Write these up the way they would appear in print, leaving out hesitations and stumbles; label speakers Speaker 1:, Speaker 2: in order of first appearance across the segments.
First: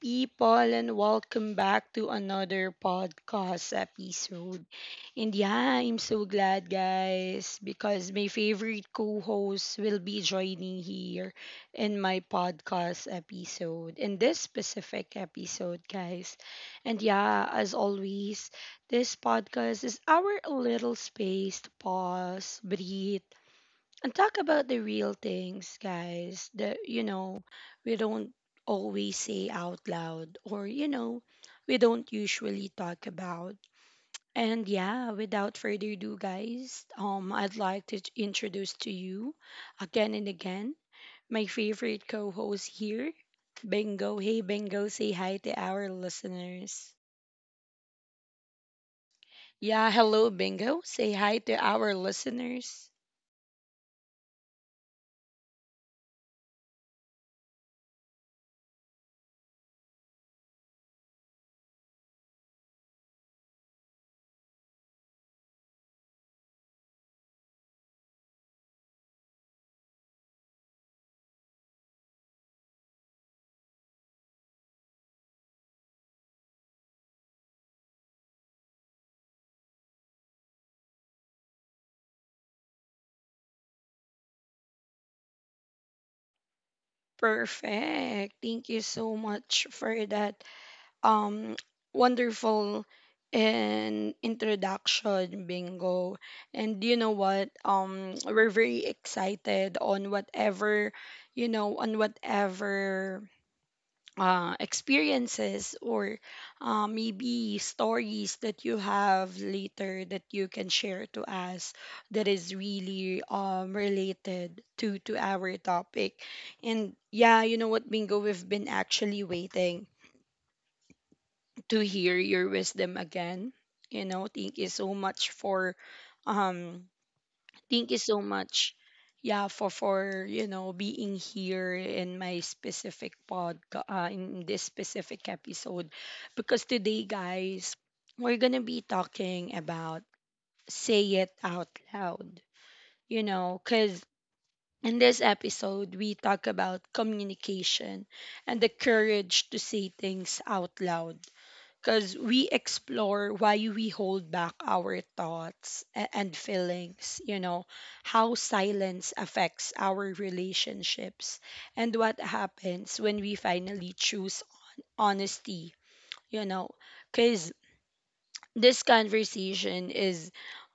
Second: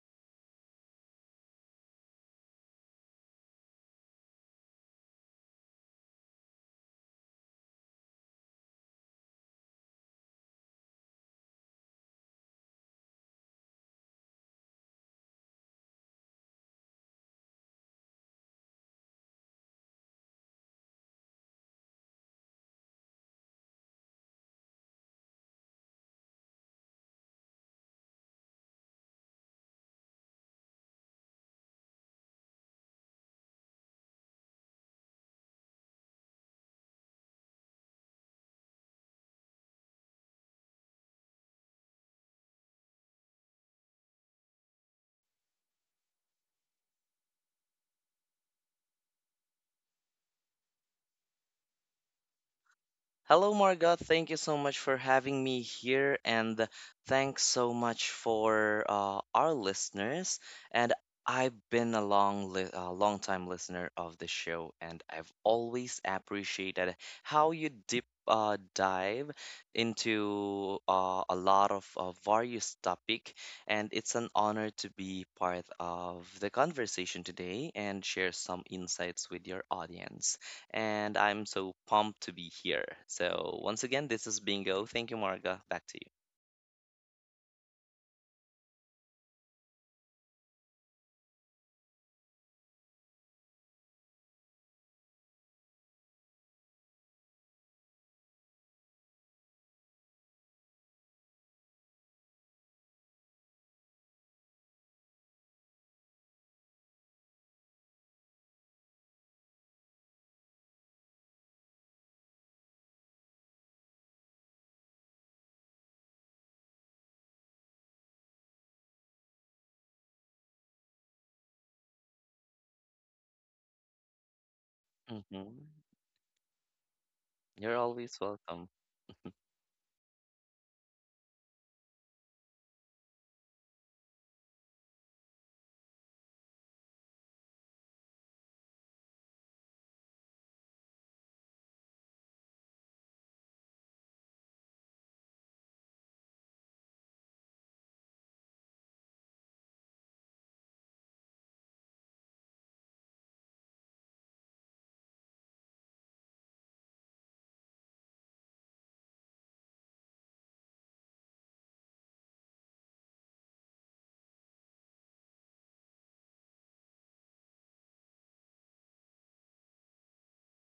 Speaker 1: people, and welcome back to another podcast episode. And yeah, I'm so glad, guys, because my favorite co host will be joining here in my podcast episode, in this specific episode, guys. And yeah, as always, this podcast is our little space to pause, breathe and talk about the real things, guys, that, you know, we don't always say out loud or, you know, we don't usually talk about. And yeah, without further ado, guys, I'd like to introduce to you again and again my favorite co host here, Bingo. Hey, Bingo, say hi to our listeners. Yeah, hello, Bingo. Say hi to our listeners.
Speaker 2: Hello, Margot. Thank you so much for having me here, and thanks so much for our listeners. And I've been a long time listener of the show, and I've always appreciated how you deep dive into a lot of various topic. And it's an honor to be part of the conversation today and share some insights with your audience, and I'm so pumped to be here. So, once again, this is Bingo. Thank you, Marga. Back to
Speaker 1: Perfect. Thank you so much for that um wonderful and introduction Bingo. And you know what, we're very excited on whatever, you know, on whatever experiences or maybe stories that you have later that you can share to us that is really related to our topic. And yeah, you know what, Bingo, we've been actually waiting to hear your wisdom again. You know, thank you so
Speaker 2: you.
Speaker 1: much
Speaker 2: Hmm.
Speaker 1: for um
Speaker 2: You're
Speaker 1: thank you
Speaker 2: always
Speaker 1: so
Speaker 2: welcome.
Speaker 1: much, yeah, for you know being here in my specific pod in this specific episode because today, guys, we're going to be talking about say it out loud. You know, cuz in this episode we talk about communication and the courage to say things out loud because we explore why we hold back our thoughts and feelings, you know, how silence affects our relationships, and what happens when we finally choose honesty, you know, because this conversation is,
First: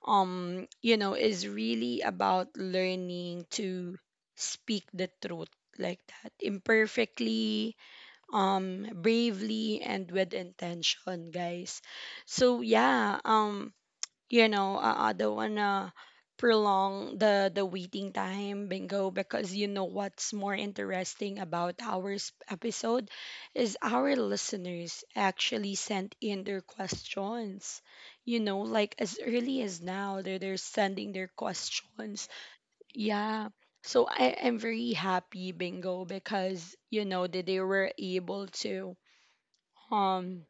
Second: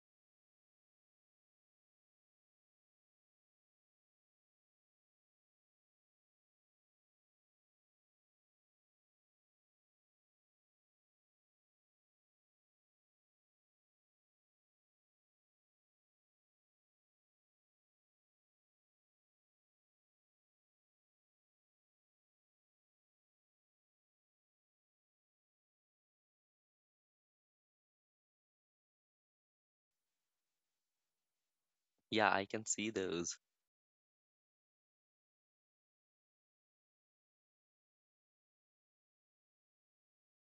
Speaker 1: you know, is really about learning to speak the truth like that, imperfectly, bravely and with intention, guys. So yeah, you know, I don't wanna prolong the waiting time, Bingo, because you know what's more interesting about our episode is our listeners actually sent in their questions. You know, like as early as now, they're sending their questions.
Speaker 2: Yeah, I can see those.
Speaker 1: Yeah. So I am very happy, Bingo, because you know that they were able to um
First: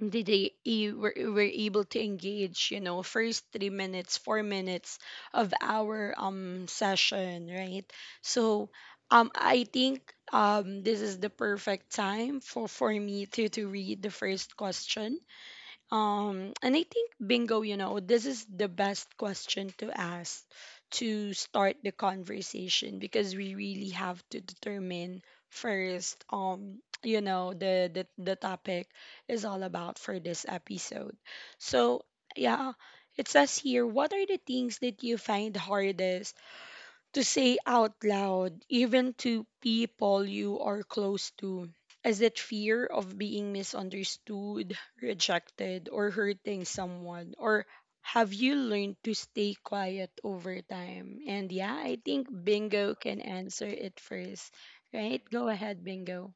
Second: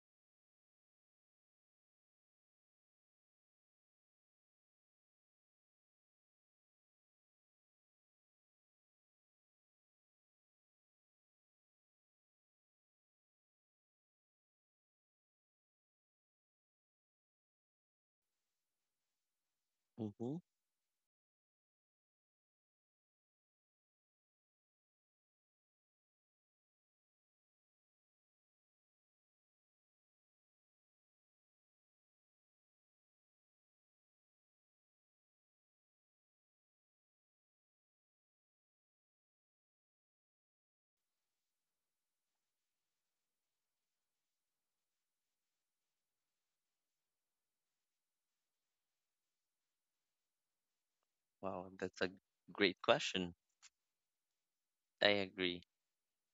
Speaker 1: that they were able to engage, you know, first 3 minutes, 4 minutes of our session, right? So I think this is the perfect time for me to read the first question, and I think, Bingo, you know, this is the best question to
Speaker 2: Hmm.
Speaker 1: ask to start the conversation because we really have to determine first, you know, the topic is all about for this episode. So, yeah, it says here, what are the things that you find hardest to say out loud, even to people you are close to? Is it fear of being misunderstood, rejected, or hurting someone? Or have you learned to stay quiet over time? And
Speaker 2: Wow,
Speaker 1: yeah, I
Speaker 2: that's a
Speaker 1: think
Speaker 2: great
Speaker 1: Bingo can
Speaker 2: question.
Speaker 1: answer it first, right?
Speaker 2: I
Speaker 1: Go
Speaker 2: agree.
Speaker 1: ahead, Bingo.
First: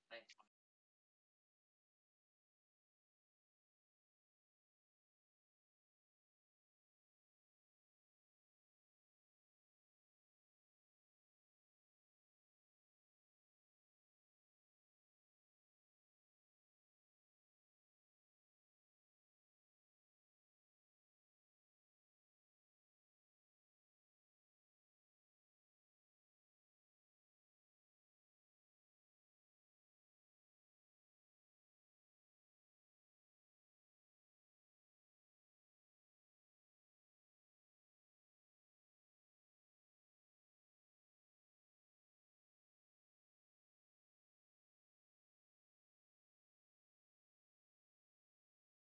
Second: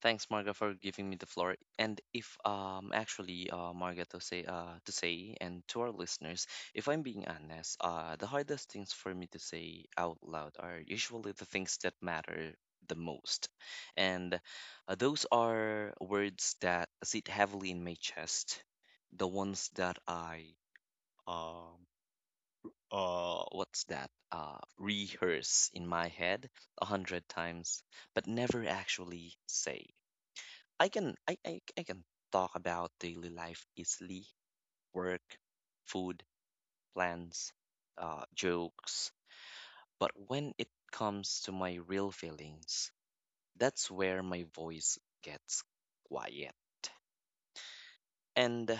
Speaker 2: Thanks, Marga, for giving me the floor. And if actually Marga, to say and to our listeners, if I'm being honest, the hardest things for me to say out loud are usually the things that matter the most. And those are words that sit heavily in my chest, the ones that I um what's that? Rehearse in my head 100 times, but never actually say. I can talk about daily life easily, work, food, plans, jokes. But when it comes to my real feelings, that's where my voice gets quiet. And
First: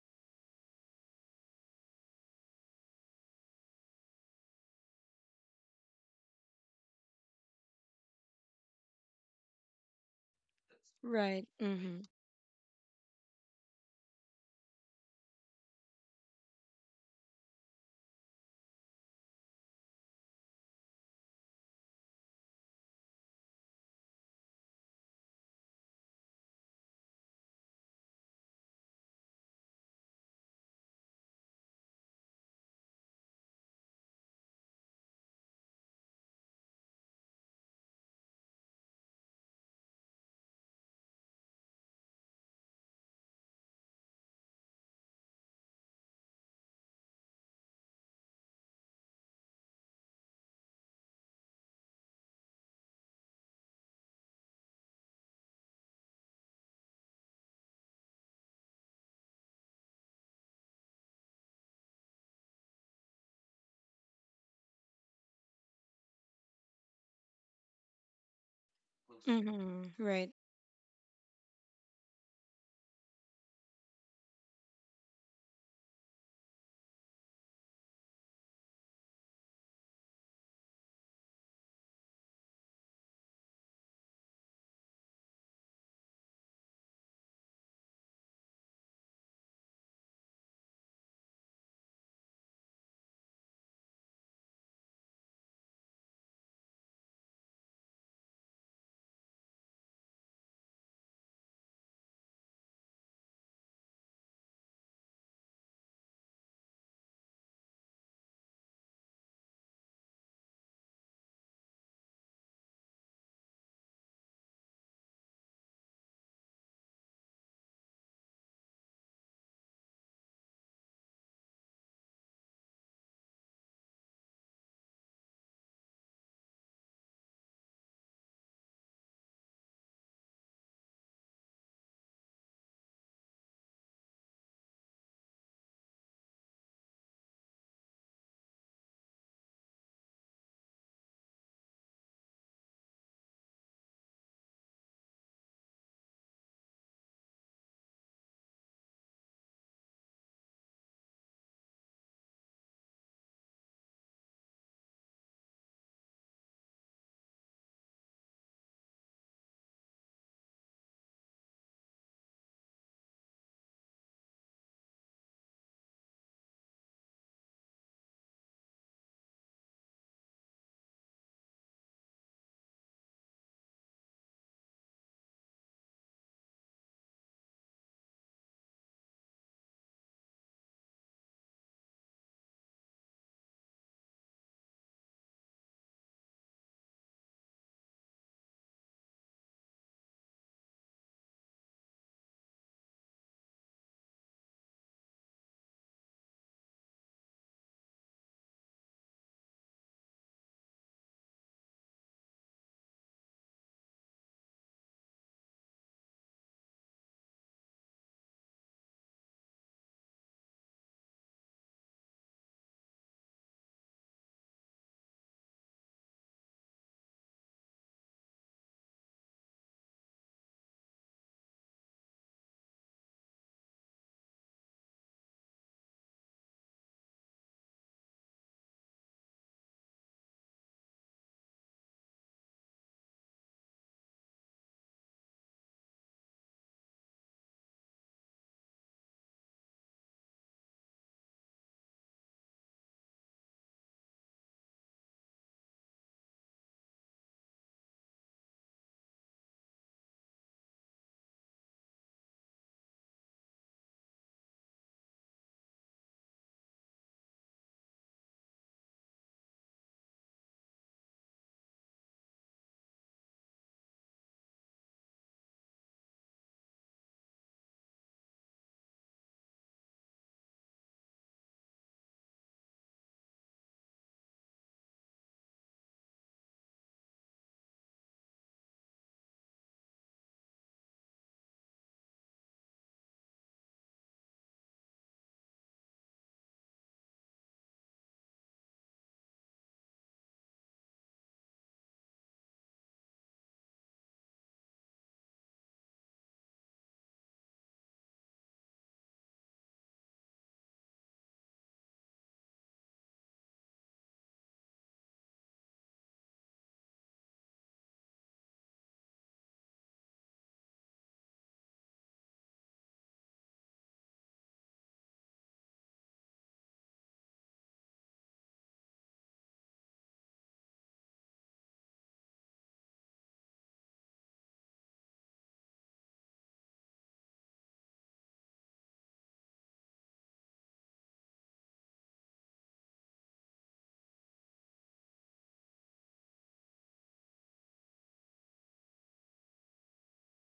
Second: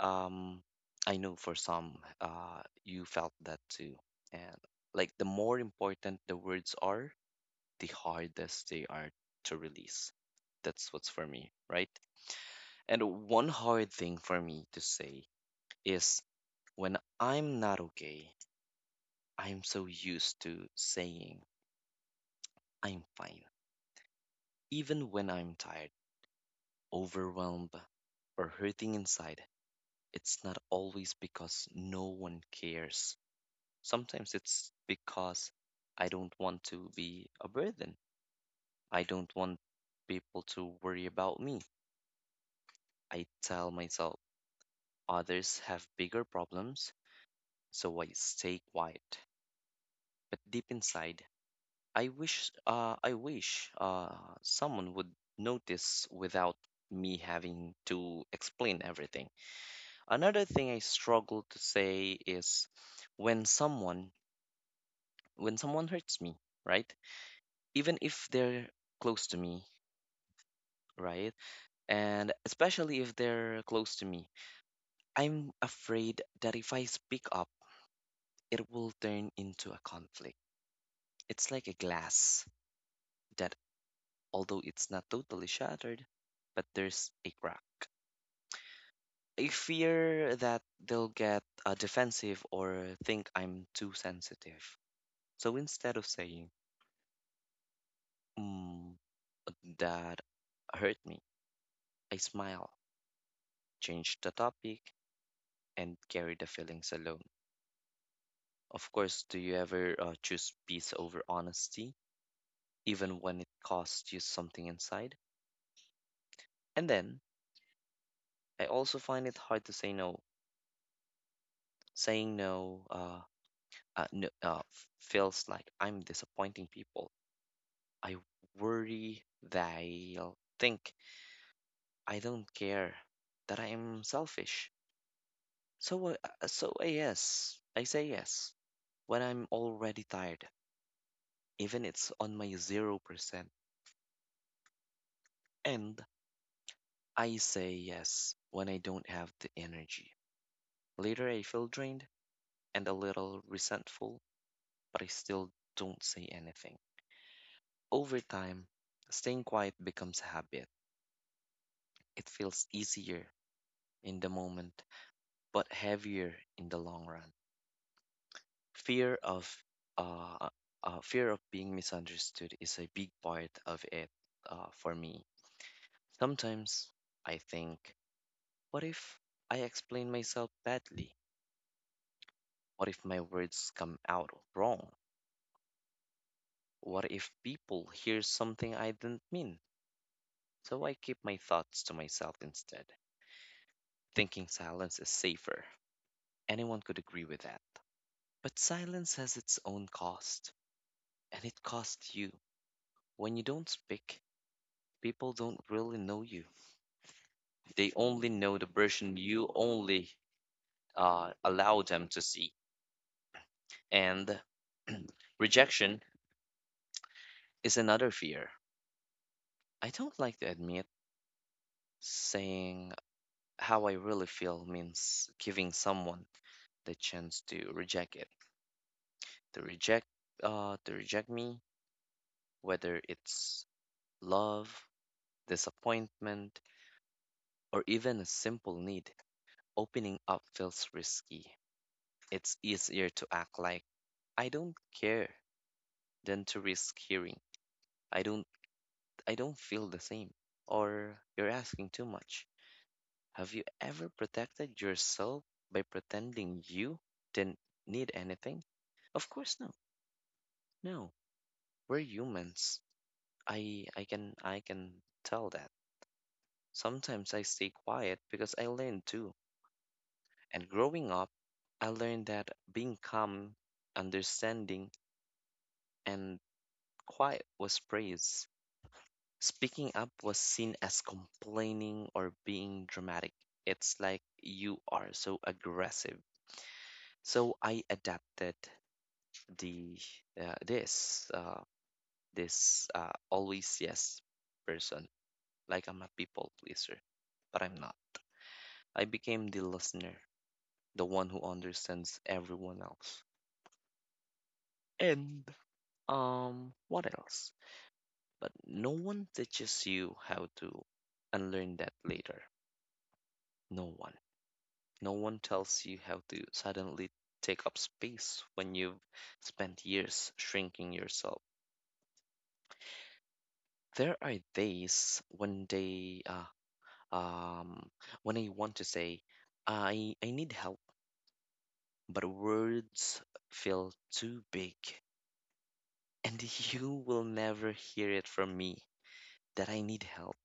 Speaker 2: um, I know for some, you felt that too. And like, the more important the words are, the hardest they are to release. That's what's for
Speaker 1: Right.
Speaker 2: me, right?
Speaker 1: Mm-hmm.
Speaker 2: And one hard thing for me to say is when I'm not okay, I'm so used to saying I'm fine. Even when I'm tired, overwhelmed, or hurting inside, it's not always because no one cares. Sometimes it's because I don't want to be a burden. I don't want people to worry about me. I tell myself others have bigger problems, so I stay quiet. But deep inside, I wish someone would notice without me having to explain everything. Another thing I struggle to say is when someone when someone hurts me, right? Even if they're close to me,
Speaker 1: Mm-hmm. Right.
Speaker 2: right? And especially if they're close to me, I'm afraid that if I speak up, it will turn into a conflict. It's like a glass that, although it's not totally shattered, but there's a crack. I fear that they'll get defensive or think I'm too sensitive. So instead of saying, mm, that hurt me, I smile, change the topic, and carry the feelings alone. Of course, do you ever choose peace over honesty, even when it costs you something inside? And then I also find it hard to say no. Saying no, feels like I'm disappointing people. I worry they'll think I don't care, that I am selfish. So, I, so, I say yes when I'm already tired, even it's on my 0%. And I say yes when I don't have the energy. Later, I feel drained and a little resentful, but I still don't say anything. Over time, staying quiet becomes a habit. It feels easier in the moment, but heavier in the long run. fear of uh, fear of being misunderstood is a big part of it, for me. Sometimes I think, what if I explain myself badly? What if my words come out wrong? What if people hear something I didn't mean? So I keep my thoughts to myself instead, thinking silence is safer. Anyone could agree with that. But silence has its own cost, and it costs you. When you don't speak, people don't really know you. They only know the version you only allow them to see. And rejection is another fear. I don't like to admit, saying how I really feel means giving someone the chance to reject, to reject me, whether it's love, disappointment, or even a simple need. Opening up feels risky. It's easier to act like I don't care than to risk hearing, I don't I don't feel the same, or you're asking too much. Have you ever protected yourself by pretending you didn't need anything? Of course no. No. We're humans. I can tell that. Sometimes I stay quiet because I learned too. And growing up, I learned that being calm, understanding, and quiet was praised. Speaking up was seen as complaining or being dramatic. It's like you are so aggressive. So I adapted the this this always yes person. Like I'm a people pleaser, but I'm not. I became the listener, the one who understands everyone else. And what else? But no one teaches you how to unlearn that later. No one. No one tells you how to suddenly take up space when you've spent years shrinking yourself. There are days um, when I want to say, I need help, but words feel too big, and you will never hear it from me that I need help.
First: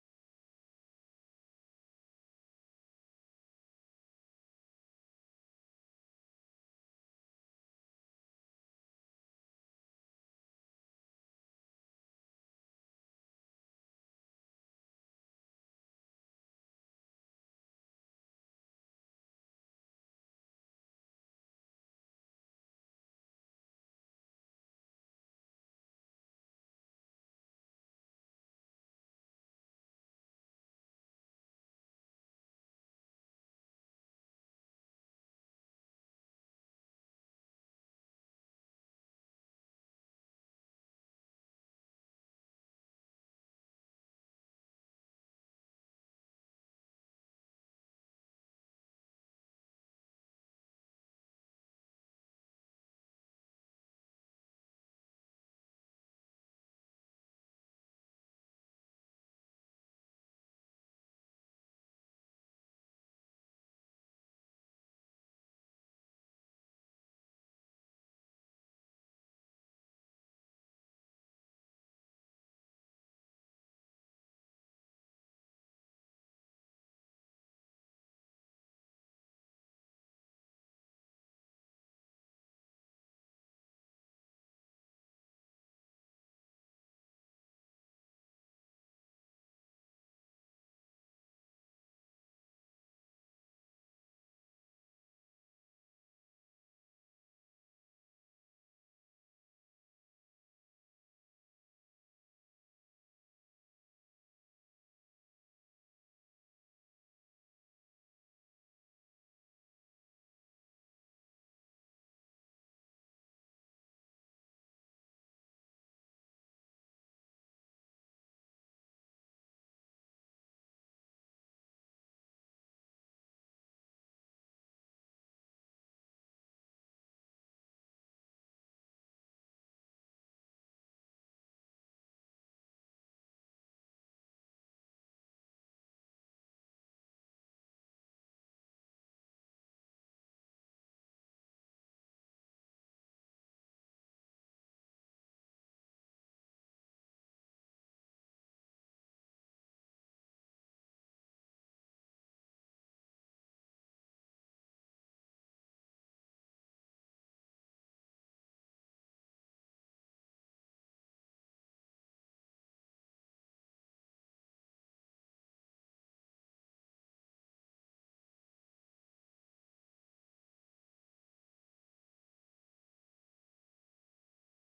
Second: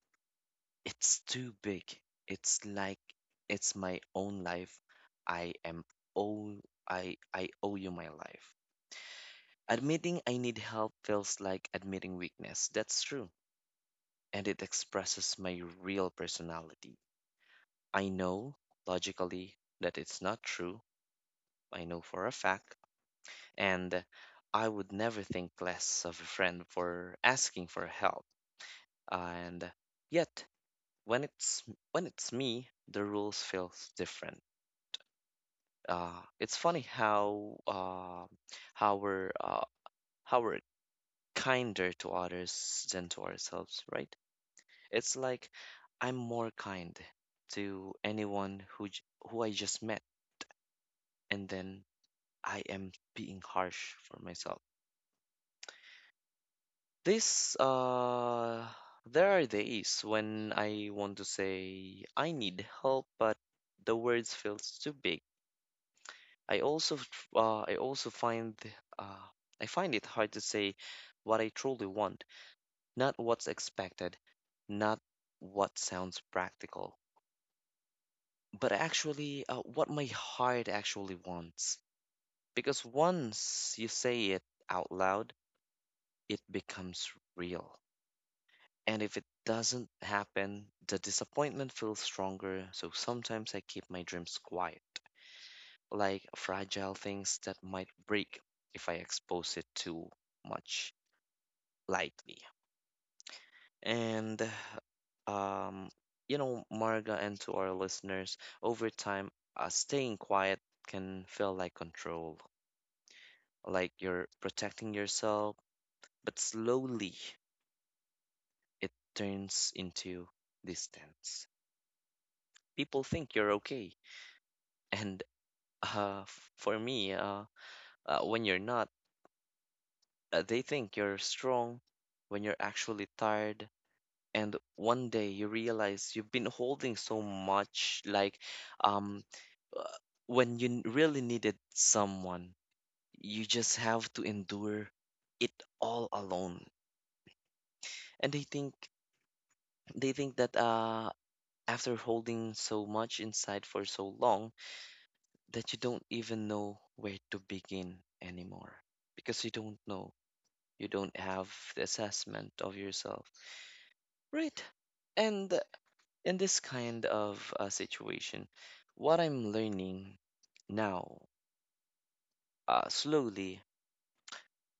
Speaker 2: It's too big. It's like it's my own life. I am owe I owe you my life. Admitting I need help feels like admitting weakness. That's true. And it expresses my real personality. I know logically that it's not true. I know for a fact. And I would never think less of a friend for asking for help. And yet, when it's when it's me, the rules feels different. It's funny how, how we're uh, how we're kinder to others than to ourselves, right? It's like I'm more kind to anyone who I just met, and then I am being harsh for myself. This There are days when I want to say I need help, but the words feels too big. I also f- I also find uh, I find it hard to say what I truly want, not what's expected, not what sounds practical, but actually what my heart actually wants. Because once you say it out loud, it becomes real. And if it doesn't happen, the disappointment feels stronger. So sometimes I keep my dreams quiet, like fragile things that might break if I expose it too much lightly. And um, you know, Marga, and to our listeners, over time, staying quiet can feel like control, like you're protecting yourself, but slowly it turns into distance. People think you're okay, and uh, f- for me, uh, when you're not, they think you're strong when you're actually tired. And one day you realize you've been holding so much, like, um, uh, when you really needed someone, you just have to endure it all alone. And they think that after holding so much inside for so long, that you don't even know where to begin anymore, because you don't know, you don't have the assessment of yourself, right? And in this kind of situation, what I'm learning now, slowly,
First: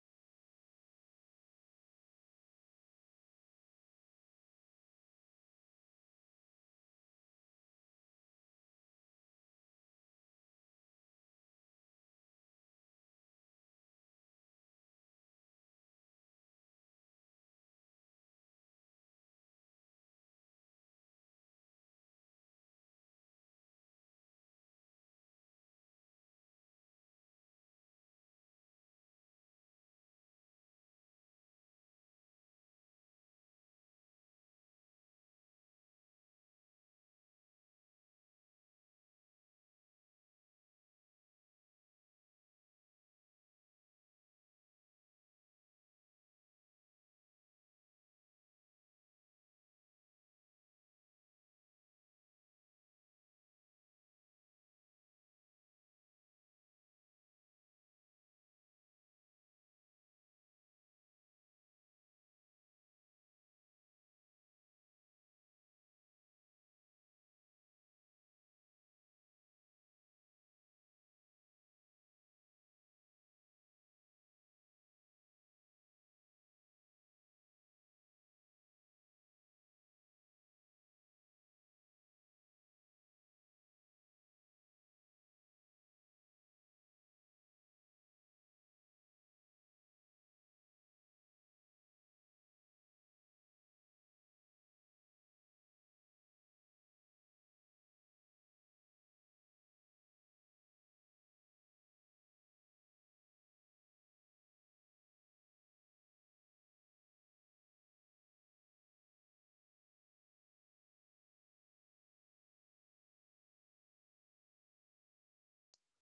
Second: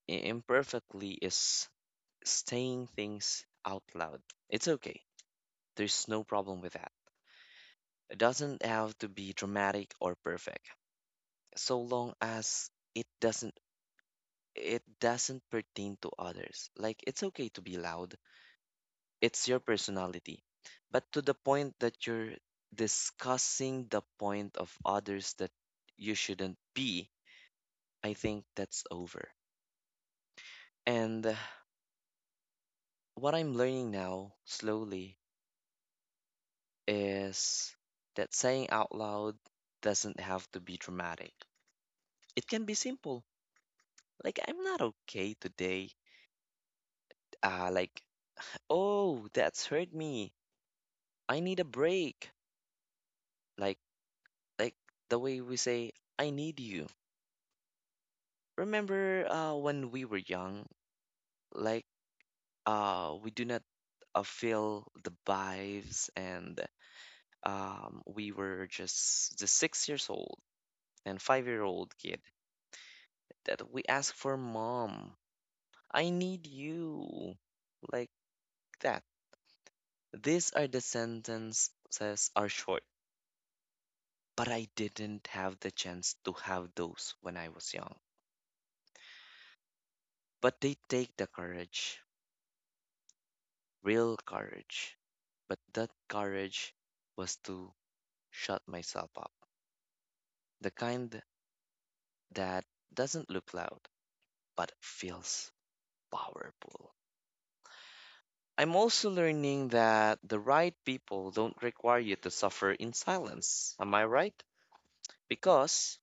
Speaker 2: imperfectly, is saying things out loud. It's okay. There's no problem with that. It doesn't have to be dramatic or perfect, so long as it doesn't, it doesn't pertain to others. Like, it's okay to be loud. It's your personality. But to the point that you're discussing the point of others that you shouldn't be, I think that's over. And what I'm learning now slowly is that saying out loud doesn't have to be dramatic. It can be simple. Like, I'm not okay today. Like, oh, that's hurt me. I need a break. Like, like the way we say, I need you. Remember when we were young, like, we do not feel the vibes, and we were just the 6 years old and 5-year-old kid that we ask for mom. I need you. Like that. These are the sentences are short, but I didn't have the chance to have those when I was young. But they take the courage, real courage. But that courage was to shut myself up. The kind that doesn't look loud, but feels powerful. I'm also learning that the right people don't require you to suffer in silence. Am I right? Because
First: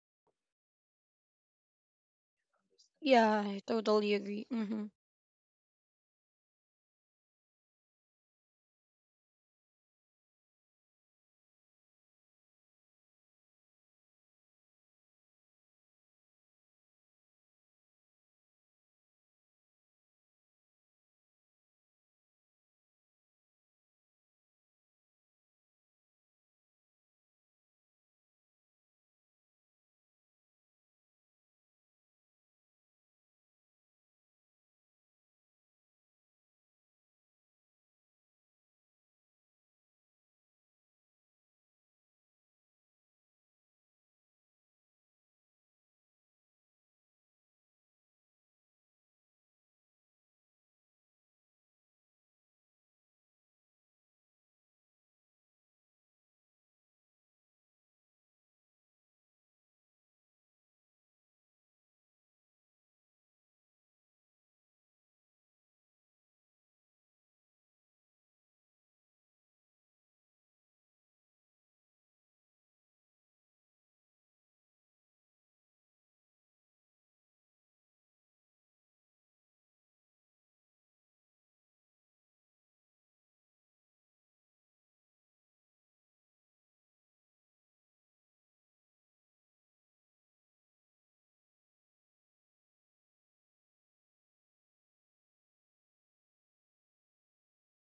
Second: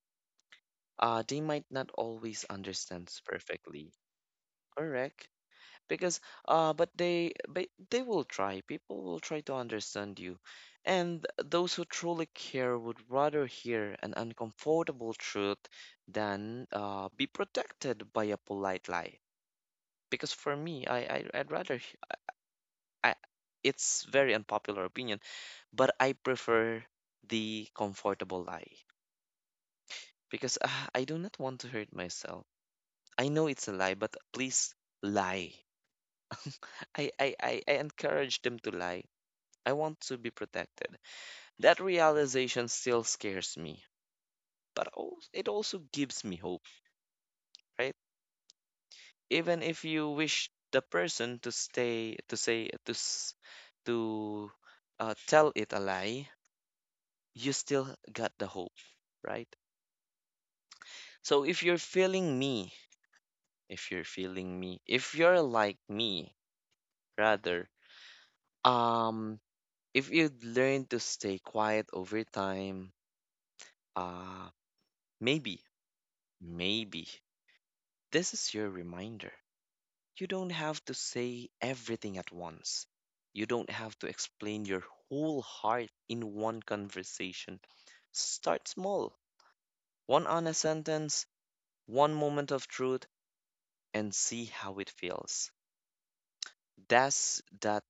Speaker 2: they might not always understand
Speaker 1: Yeah, I
Speaker 2: perfectly.
Speaker 1: totally agree. Mm-hmm.
Speaker 2: Correct. Because but they will try people will try to understand you, and those who truly care would rather hear an uncomfortable truth than be protected by a polite lie, because for me, I I'd rather h- I, it's very unpopular opinion, but I prefer the comfortable lie, because I do not want to hurt myself. I know it's a lie, but please lie. I encourage them to lie. I want to be protected. That realization still scares me, but it also gives me hope, right? Even if you wish the person to stay, to say, to s- to tell it a lie, you still got the hope, right? So if you're feeling me, if you're like me, rather, um, if you learn to stay quiet over time, uh, maybe, maybe. This is your reminder. You don't have to say everything at once. You don't have to explain your whole heart in one conversation. Start small. One honest sentence, one moment of truth, and see how it feels. Does that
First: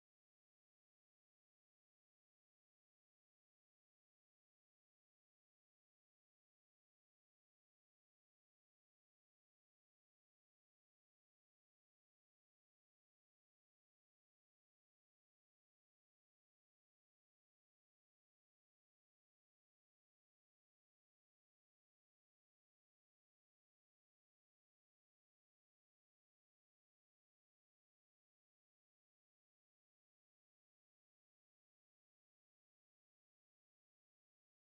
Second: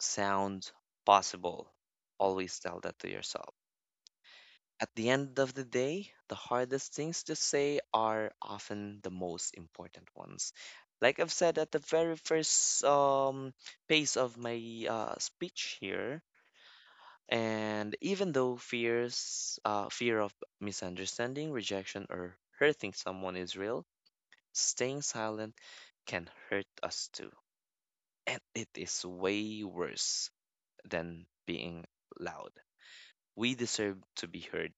Speaker 2: sound possible? Always tell that to yourself. At the end of the day, the hardest things to say are often the most important ones. Like I've said at the very first pace of my speech here, and even though fear of misunderstanding, rejection, or hurting someone is real, staying silent can hurt us too. And it is way worse than being loud. We deserve to be heard,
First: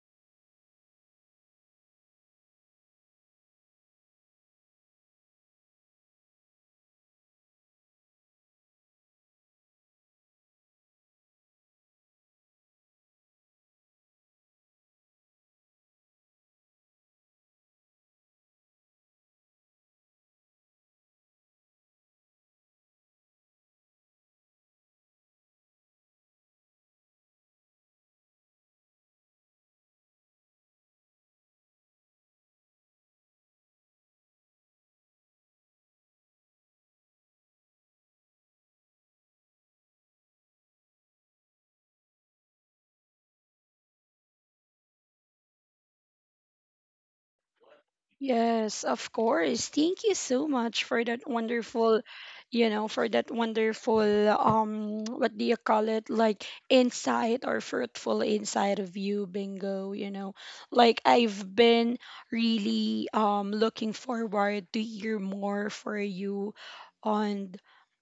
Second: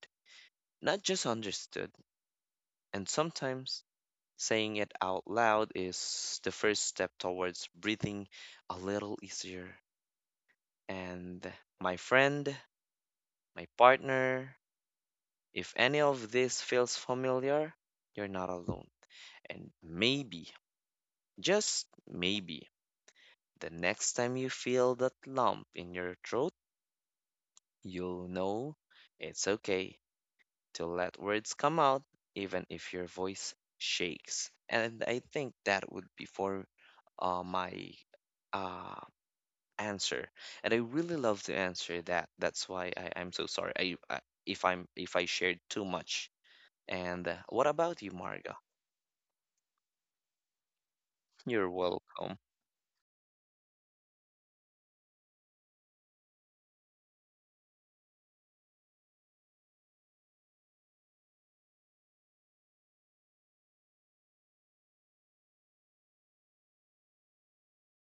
Speaker 2: not just understood. And sometimes saying it out loud is the first step towards breathing a little easier. And my friend, my partner, if any of this feels familiar, you're not alone. And maybe, just maybe, the next time you feel that lump in your throat, you'll know it's okay to let words come out, even if your voice shakes. And I think that would be for my uh, answer. And I really love to answer that. That's why I'm so sorry I, if I'm if I shared too much. And what about you, Marga?
Speaker 1: Yes, of course. Thank you so much for that
Speaker 2: You're
Speaker 1: wonderful,
Speaker 2: welcome.
Speaker 1: you know, for that wonderful what do you call it, like insight or fruitful insight of you, Bingo, you know. Like I've been really looking forward to hear more for you on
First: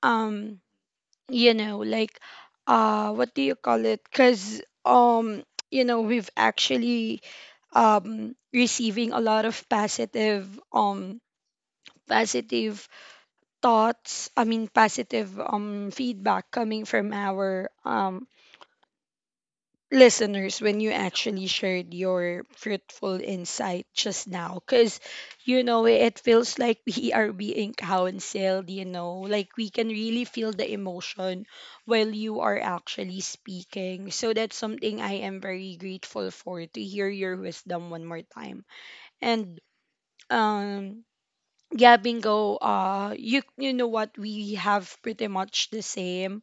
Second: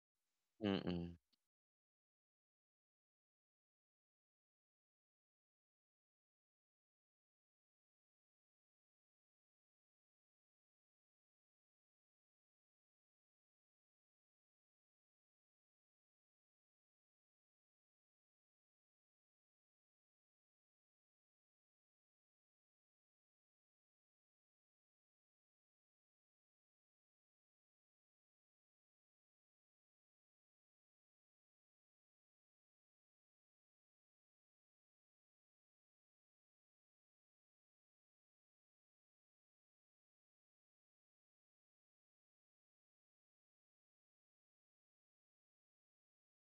Speaker 1: um
Speaker 2: Mm-mm.
Speaker 1: you know, like what do you call it? 'Cause you know, we've actually receiving a lot of positive um positive thoughts, I mean positive feedback coming from our listeners when you actually shared your fruitful insight just now because you know it feels like we are being counseled, you know, like we can really feel the emotion while you are actually speaking. So that's something I am very grateful for, to hear your wisdom one more time. And um yeah, Bingo, you, you know what, we have pretty much the same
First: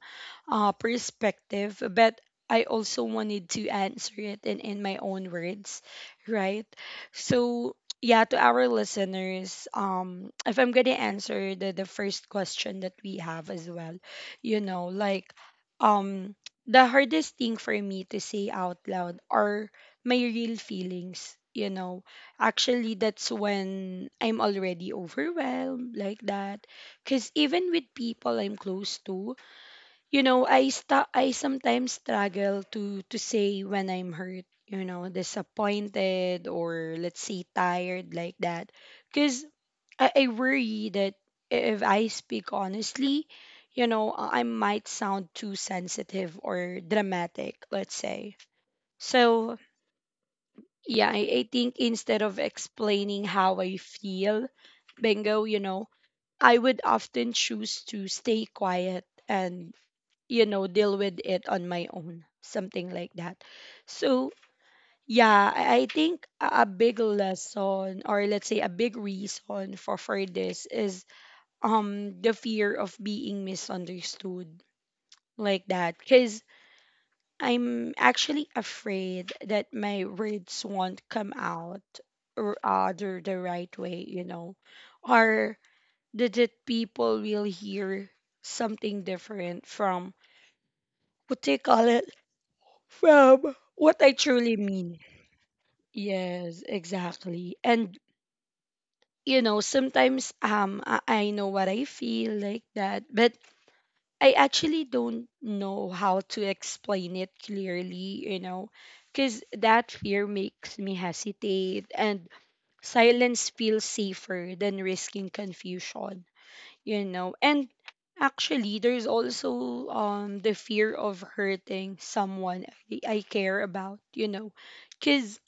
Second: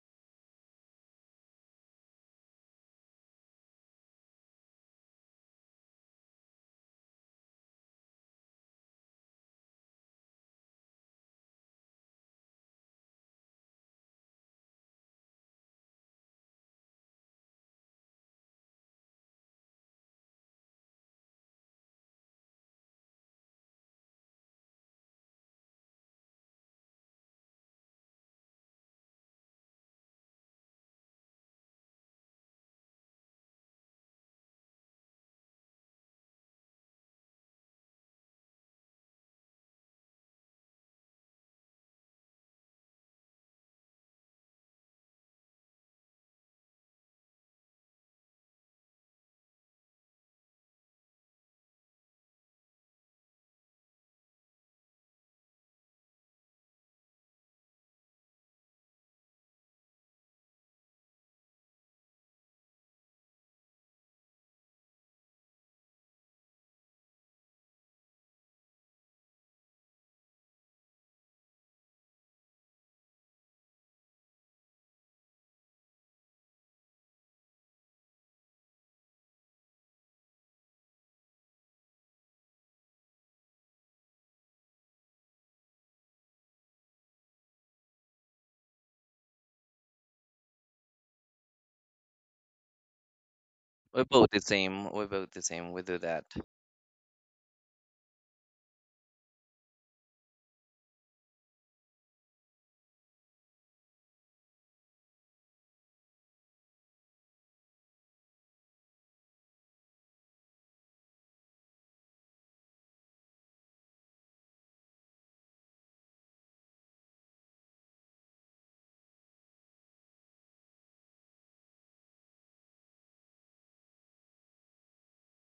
Speaker 1: perspective, but I also wanted to answer it in my own words, right? So yeah, to our listeners, if I'm gonna answer the first question that we have as well, you know, like um the hardest thing for me to say out loud are my real feelings, you know. Actually, that's when I'm already overwhelmed like that. Because even with people I'm close to, you know, I sometimes struggle to say when I'm hurt, you know, disappointed or let's say tired like that. Because I worry that if I speak honestly, you know, I might sound too sensitive or dramatic, let's say. So yeah, I think instead of explaining how I feel, Bingo, you know, I would often choose to stay quiet and, you know, deal with it on my own, something like that. So, yeah, I think a big lesson, or let's say a big reason for this is the fear of being misunderstood like that. Because I'm actually afraid that my words won't come out or the right way, you know, or that people will hear something different from what they call it, from what
Speaker 2: We're
Speaker 1: I
Speaker 2: both the
Speaker 1: truly
Speaker 2: same.
Speaker 1: mean.
Speaker 2: We're both the same. We do that.
Speaker 1: Yes, exactly. And you know, sometimes I know what I feel like that, but I actually don't know how to explain it clearly, you know, because that fear makes me hesitate and silence feels safer than risking confusion, you know. And actually, there's also the fear of hurting someone I care about, you know, because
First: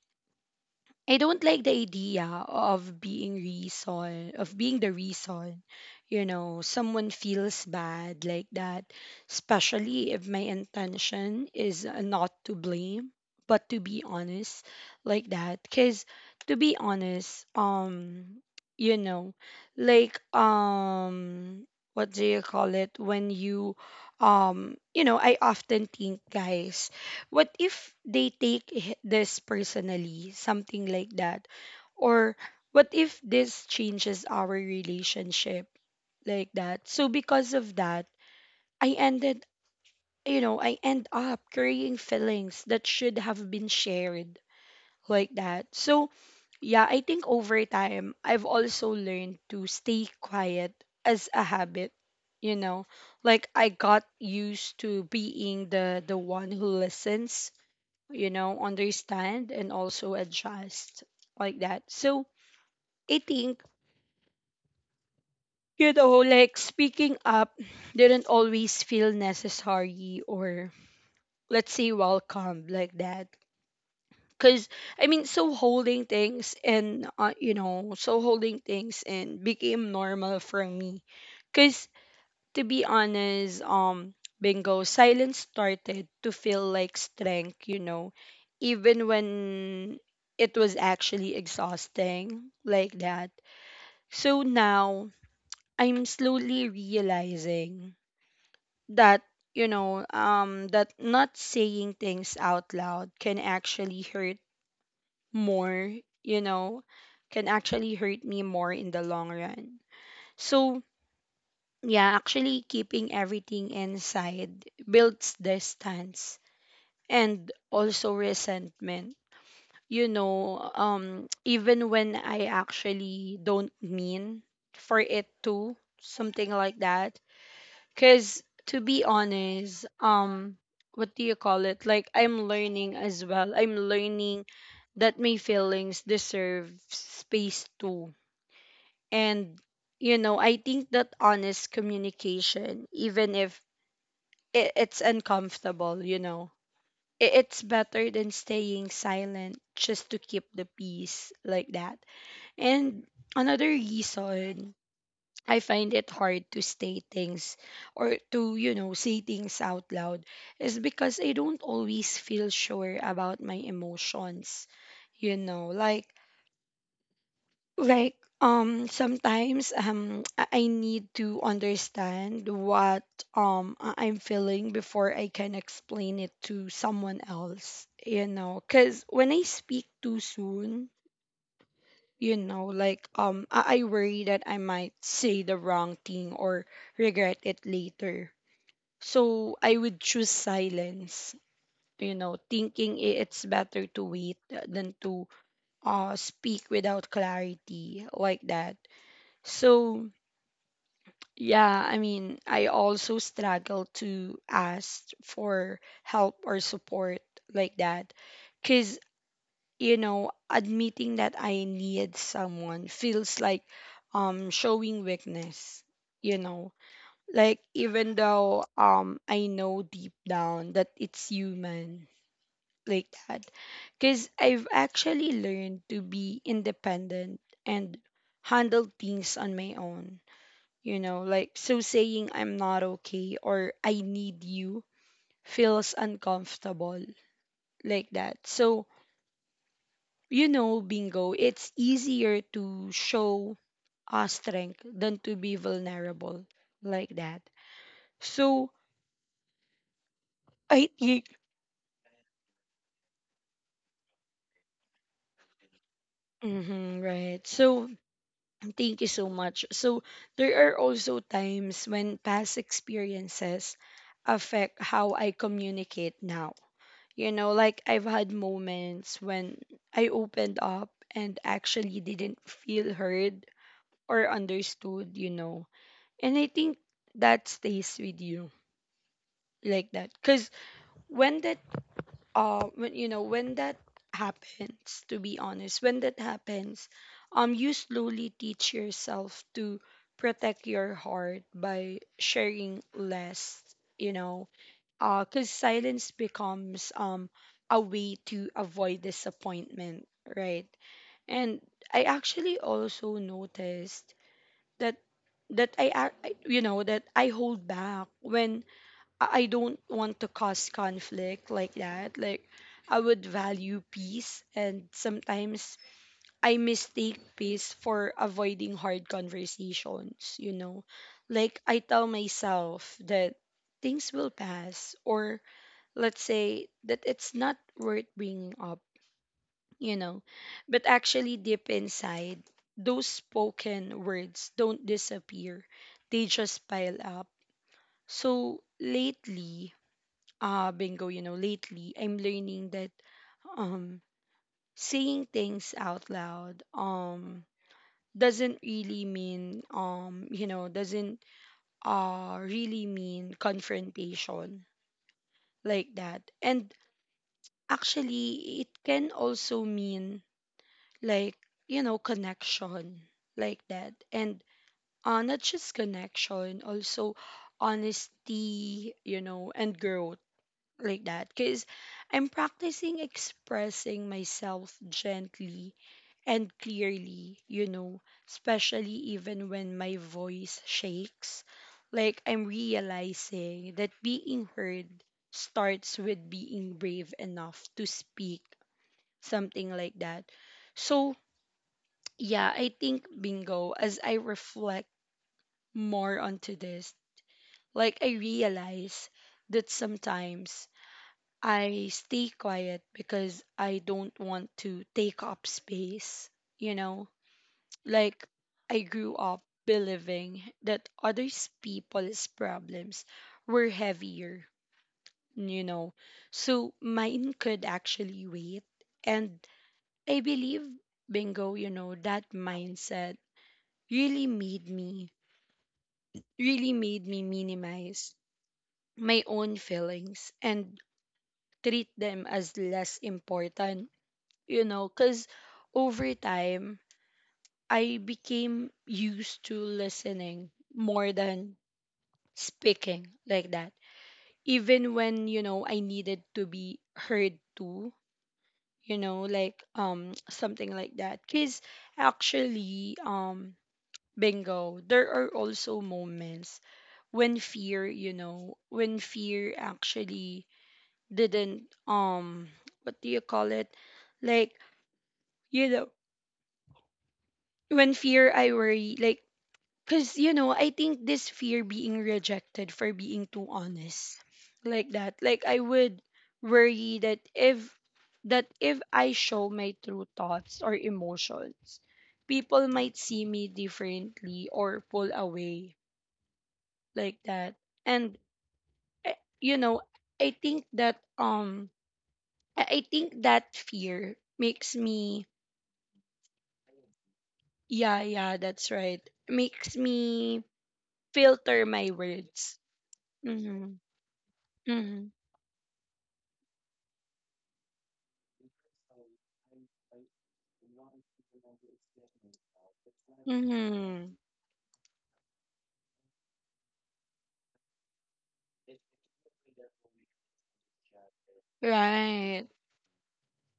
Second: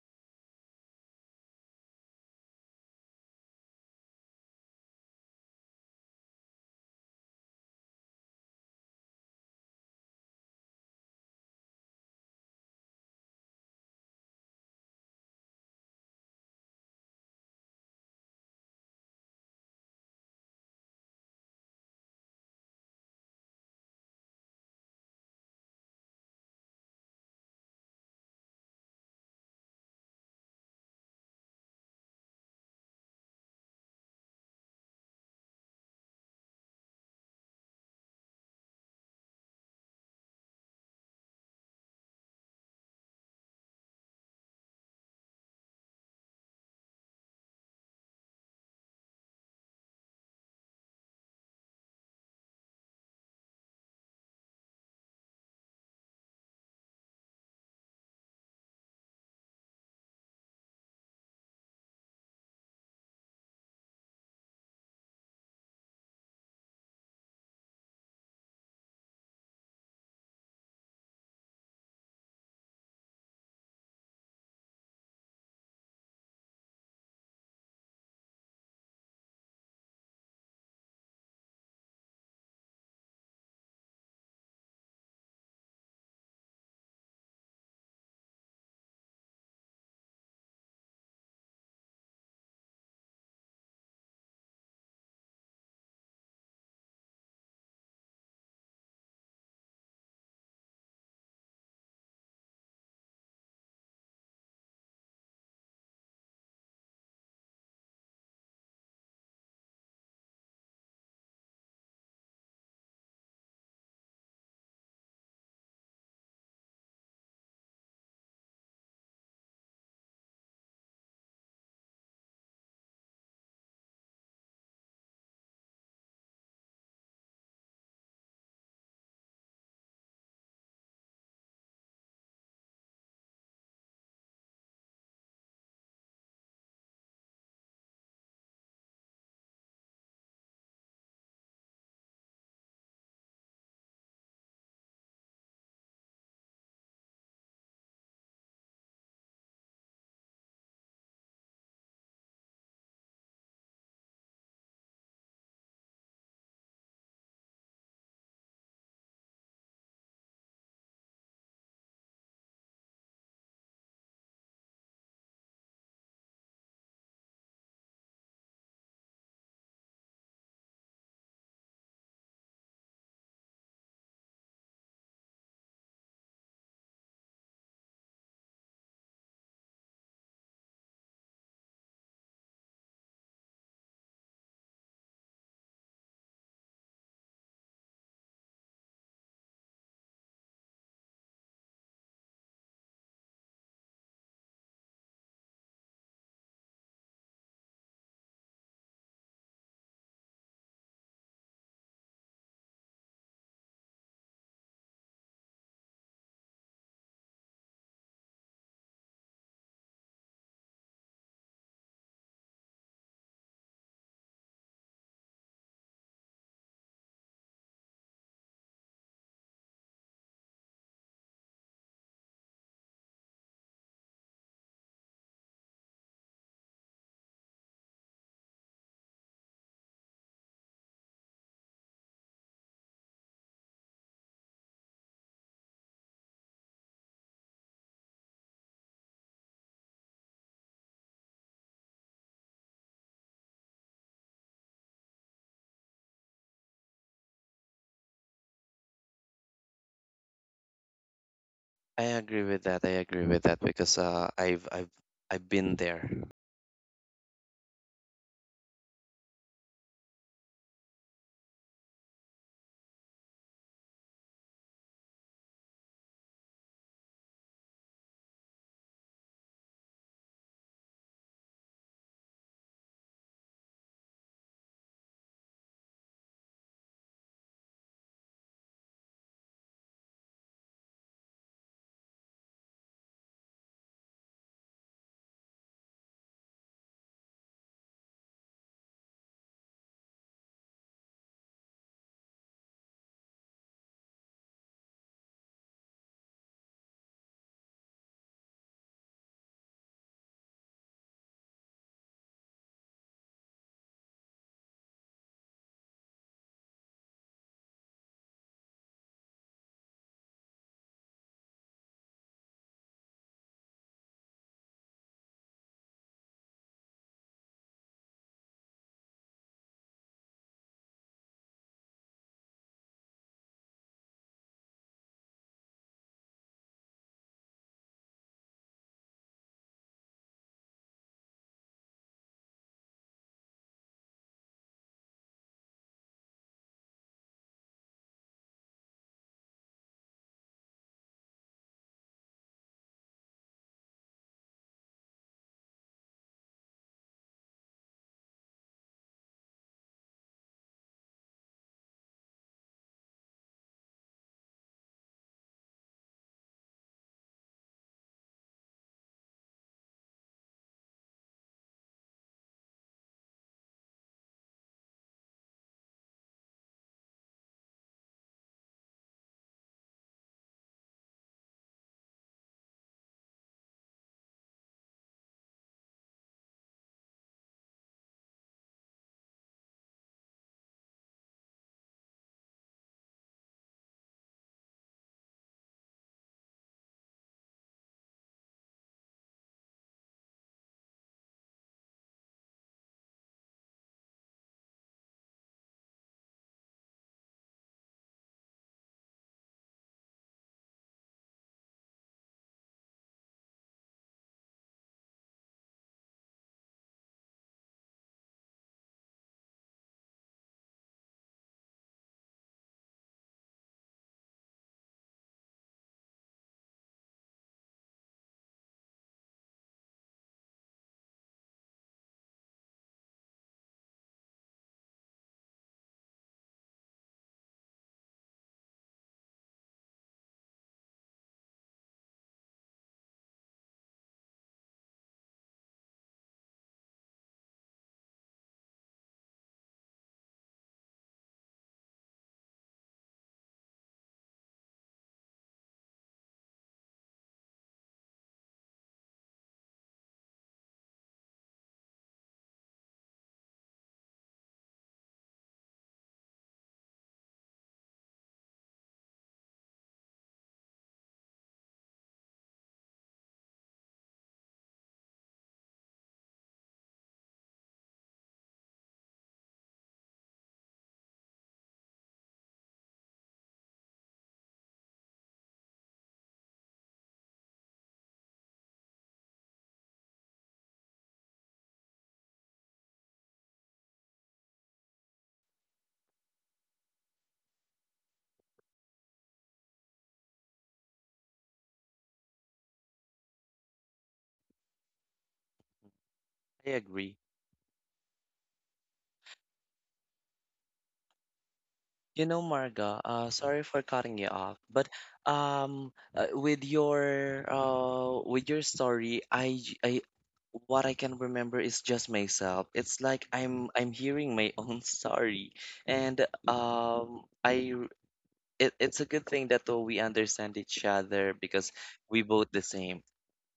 Speaker 1: I don't like the idea of being reason of being the reason, you know, someone feels bad like that, especially if my intention is not to blame, but to be honest like that. Cause to be honest, you know, like what do you call it when you you know, I often think, guys, what if they take this personally, something like that? Or what if this changes our relationship like that? So because of that, I ended, you know, I end up carrying feelings that should have been shared like that. So, yeah, I think over time, I've also learned to stay quiet as a habit, you know. Like I got used to being the one who listens, you know, understand and also adjust like that. So I think, you know, like speaking up didn't always feel necessary or let's say welcome like that. Cause I mean, so holding things and you know, so holding things and became normal for me. Cause to be honest, Bingo, silence started to feel like strength, you know, even when it was actually exhausting like that. So now I'm slowly realizing that, you know, that not saying things out loud can actually hurt more, you know, can actually hurt me more in the long run. So yeah, actually keeping everything inside builds distance and also resentment. You know, even when I actually don't mean for it to something like that. Cuz to be honest, what do you call it? Like I'm learning as well. I'm learning that my feelings deserve space too. And you know, I think that honest communication, even if it's uncomfortable, you know. It, it's better than staying silent just to keep the peace like that. And another reason I find it hard to state things or to, you know, say things out loud is because I don't always feel sure about my emotions. You know, like sometimes I need to understand what I'm feeling before I can explain it to someone else, you know, cuz when I speak too soon, you know, like I worry that I might say the wrong thing or regret it later. So I would choose silence, you know, thinking it's better to wait than to speak without clarity like that. So, yeah, I mean, I also struggle to ask for help or support like that. Because, you know, admitting that I need someone feels like showing weakness, you know. Like even though I know deep down that it's human like that. Because I've actually learned to be independent and handle things on my own, you know, like so saying I'm not okay or I need you feels uncomfortable like that. So you know, Bingo, it's easier to show a strength than to be vulnerable like that. So I think
Speaker 2: I agree with that. I agree with that because I've been there.
Speaker 1: mhm, right, so thank you so much. So there are also times when past experiences affect how I communicate now. You know, like I've had moments when I opened up and actually didn't feel heard or understood, you know. And I think that stays with you like that because when that when you know when that happens to be honest when that happens, you slowly teach yourself to protect your heart by sharing less, you know, because silence becomes a way to avoid disappointment, right? And I actually also noticed that that I hold back when I don't want to cause conflict, like that. Like, I would value peace, and sometimes I mistake peace for avoiding hard conversations, you know. Like, I tell myself that things will pass, or let's say that it's not worth bringing up, you know. But actually, deep inside, those spoken words don't disappear, they just pile up. So lately, bingo, lately I'm learning that, um saying things out loud, um, doesn't really mean confrontation, like that. And actually, it can also mean, like, you know, connection, like that. And not just connection, also honesty, you know, and growth, like that. Because I'm practicing expressing myself gently and clearly, you know, especially even when my voice shakes. Like, I'm realizing that being heard starts with being brave enough to speak, something like that. So yeah, I think, bingo, as I reflect more onto this, like, I realize that sometimes I stay quiet because I don't want to take up space, you know? Like, I grew up believing that others people's problems were heavier, you know. So mine could actually wait. And I believe, bingo, you know, that mindset really made me really made me minimize my own feelings and treat them as less important, you know, because over time, I became used to listening more than speaking, like that. Even when, you know, I needed to be heard too, you know, like, something like that. Cause actually, bingo, there are also moments when fear actually didn't what do you call it? Like, you know, when fear I worry, like, cuz, you know, I think this fear being rejected for being too honest. Like that. Like, I would worry that if I show my true thoughts or emotions, people might see me differently or pull away, like that. And eh, you know i think that um I think that fear makes me,
Speaker 2: I agree.
Speaker 1: yeah, yeah, that's right, makes me filter my
Speaker 2: You know,
Speaker 1: words.
Speaker 2: Marga, sorry
Speaker 1: Mhm.
Speaker 2: for cutting you off, but
Speaker 1: Mhm.
Speaker 2: with your story, what I can remember is just myself. It's like I'm
Speaker 1: Mhm.
Speaker 2: hearing my own story, and um, I r- it, it's a good thing that we understand each other because we
Speaker 1: Right.
Speaker 2: both the same,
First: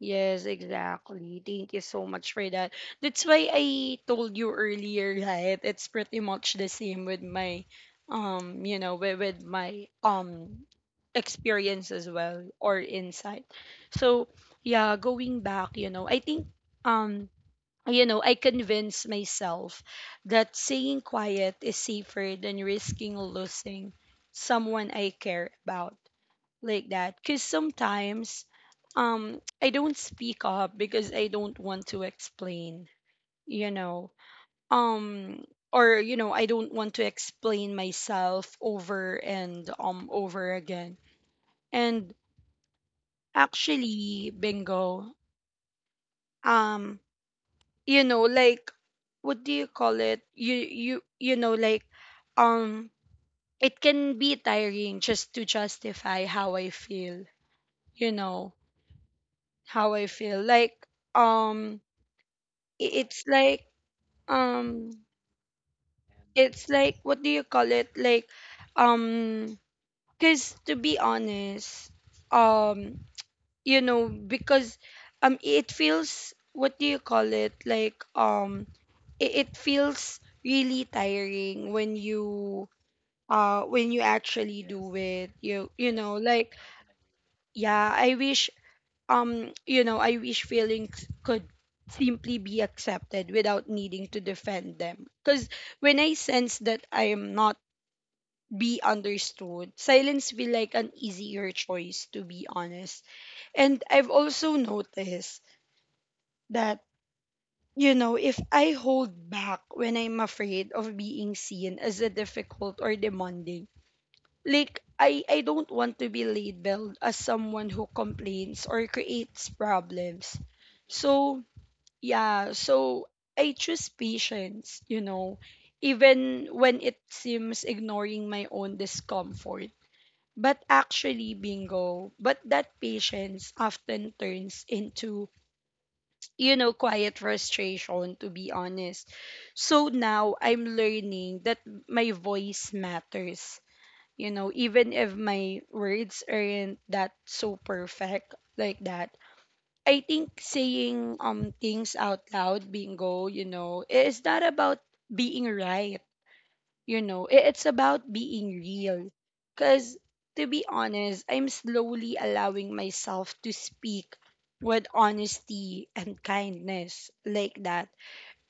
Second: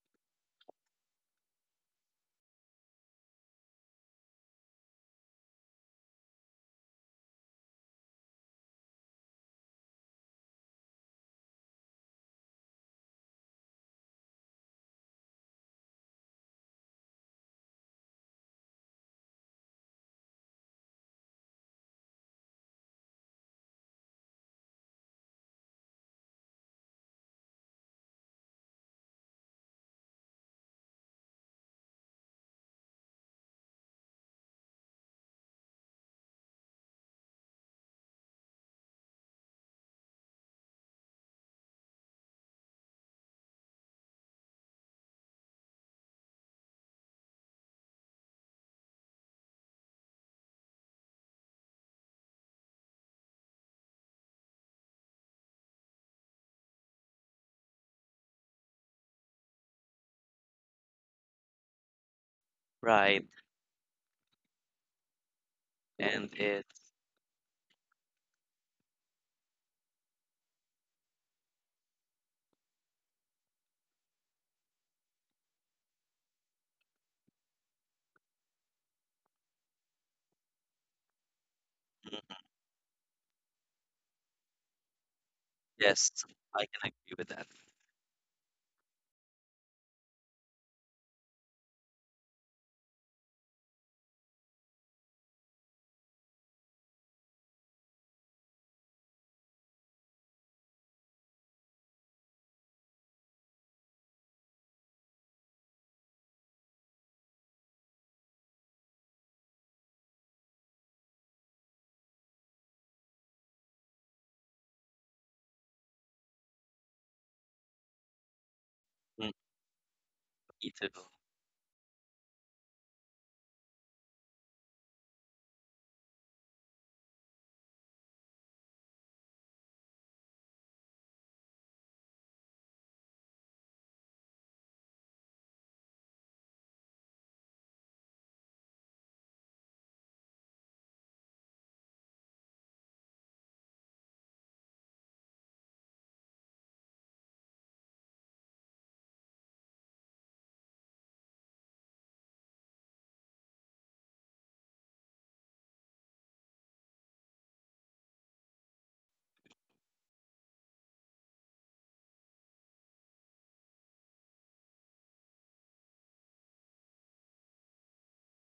Speaker 1: Yes, exactly. Thank you so much for that. That's why I told you earlier, right? It's pretty much the same with my, you know, with my experience as well, or insight. So yeah, going back, you know, I think, um, I convinced myself that staying quiet is safer than risking losing someone I care about, like that. Because sometimes I don't speak up because I don't want to explain, you know. Um or you know I don't want to explain myself over and over again. And actually, bingo, um you know like what do you call it? Um it can be tiring just to justify how I feel, you know, how I feel. Like, um it's
Speaker 2: right?
Speaker 1: like, um
Speaker 2: And it
Speaker 1: it's like, what do you call it? Like, um cuz to be honest, um because it feels, what do you call it? Like, it, it feels really tiring when you actually do it. You
Speaker 2: Yes,
Speaker 1: know, like,
Speaker 2: I can agree with that.
Speaker 1: yeah, I wish, I wish feelings could simply be accepted without needing to defend them, because when I sense that I am not be understood, silence feel like an easier choice, to be honest. And I've also noticed that, you know, if I hold back when I'm afraid of being seen as a difficult or demanding, like, I don't want to be labeled as someone who complains or
Speaker 2: Mm,
Speaker 1: creates problems.
Speaker 2: me too.
Speaker 1: So yeah, so I choose patience, you know, even when it seems ignoring my own discomfort. But actually, bingo, but that patience often turns into, you know, quiet frustration, to be honest. So now I'm learning that my voice matters, you know, even if my words aren't that so perfect, like that. I think saying things out loud, bingo, you know, it's not about being right, you know. It's about being real. Cause to be honest, I'm slowly allowing myself to speak with honesty and kindness, like that.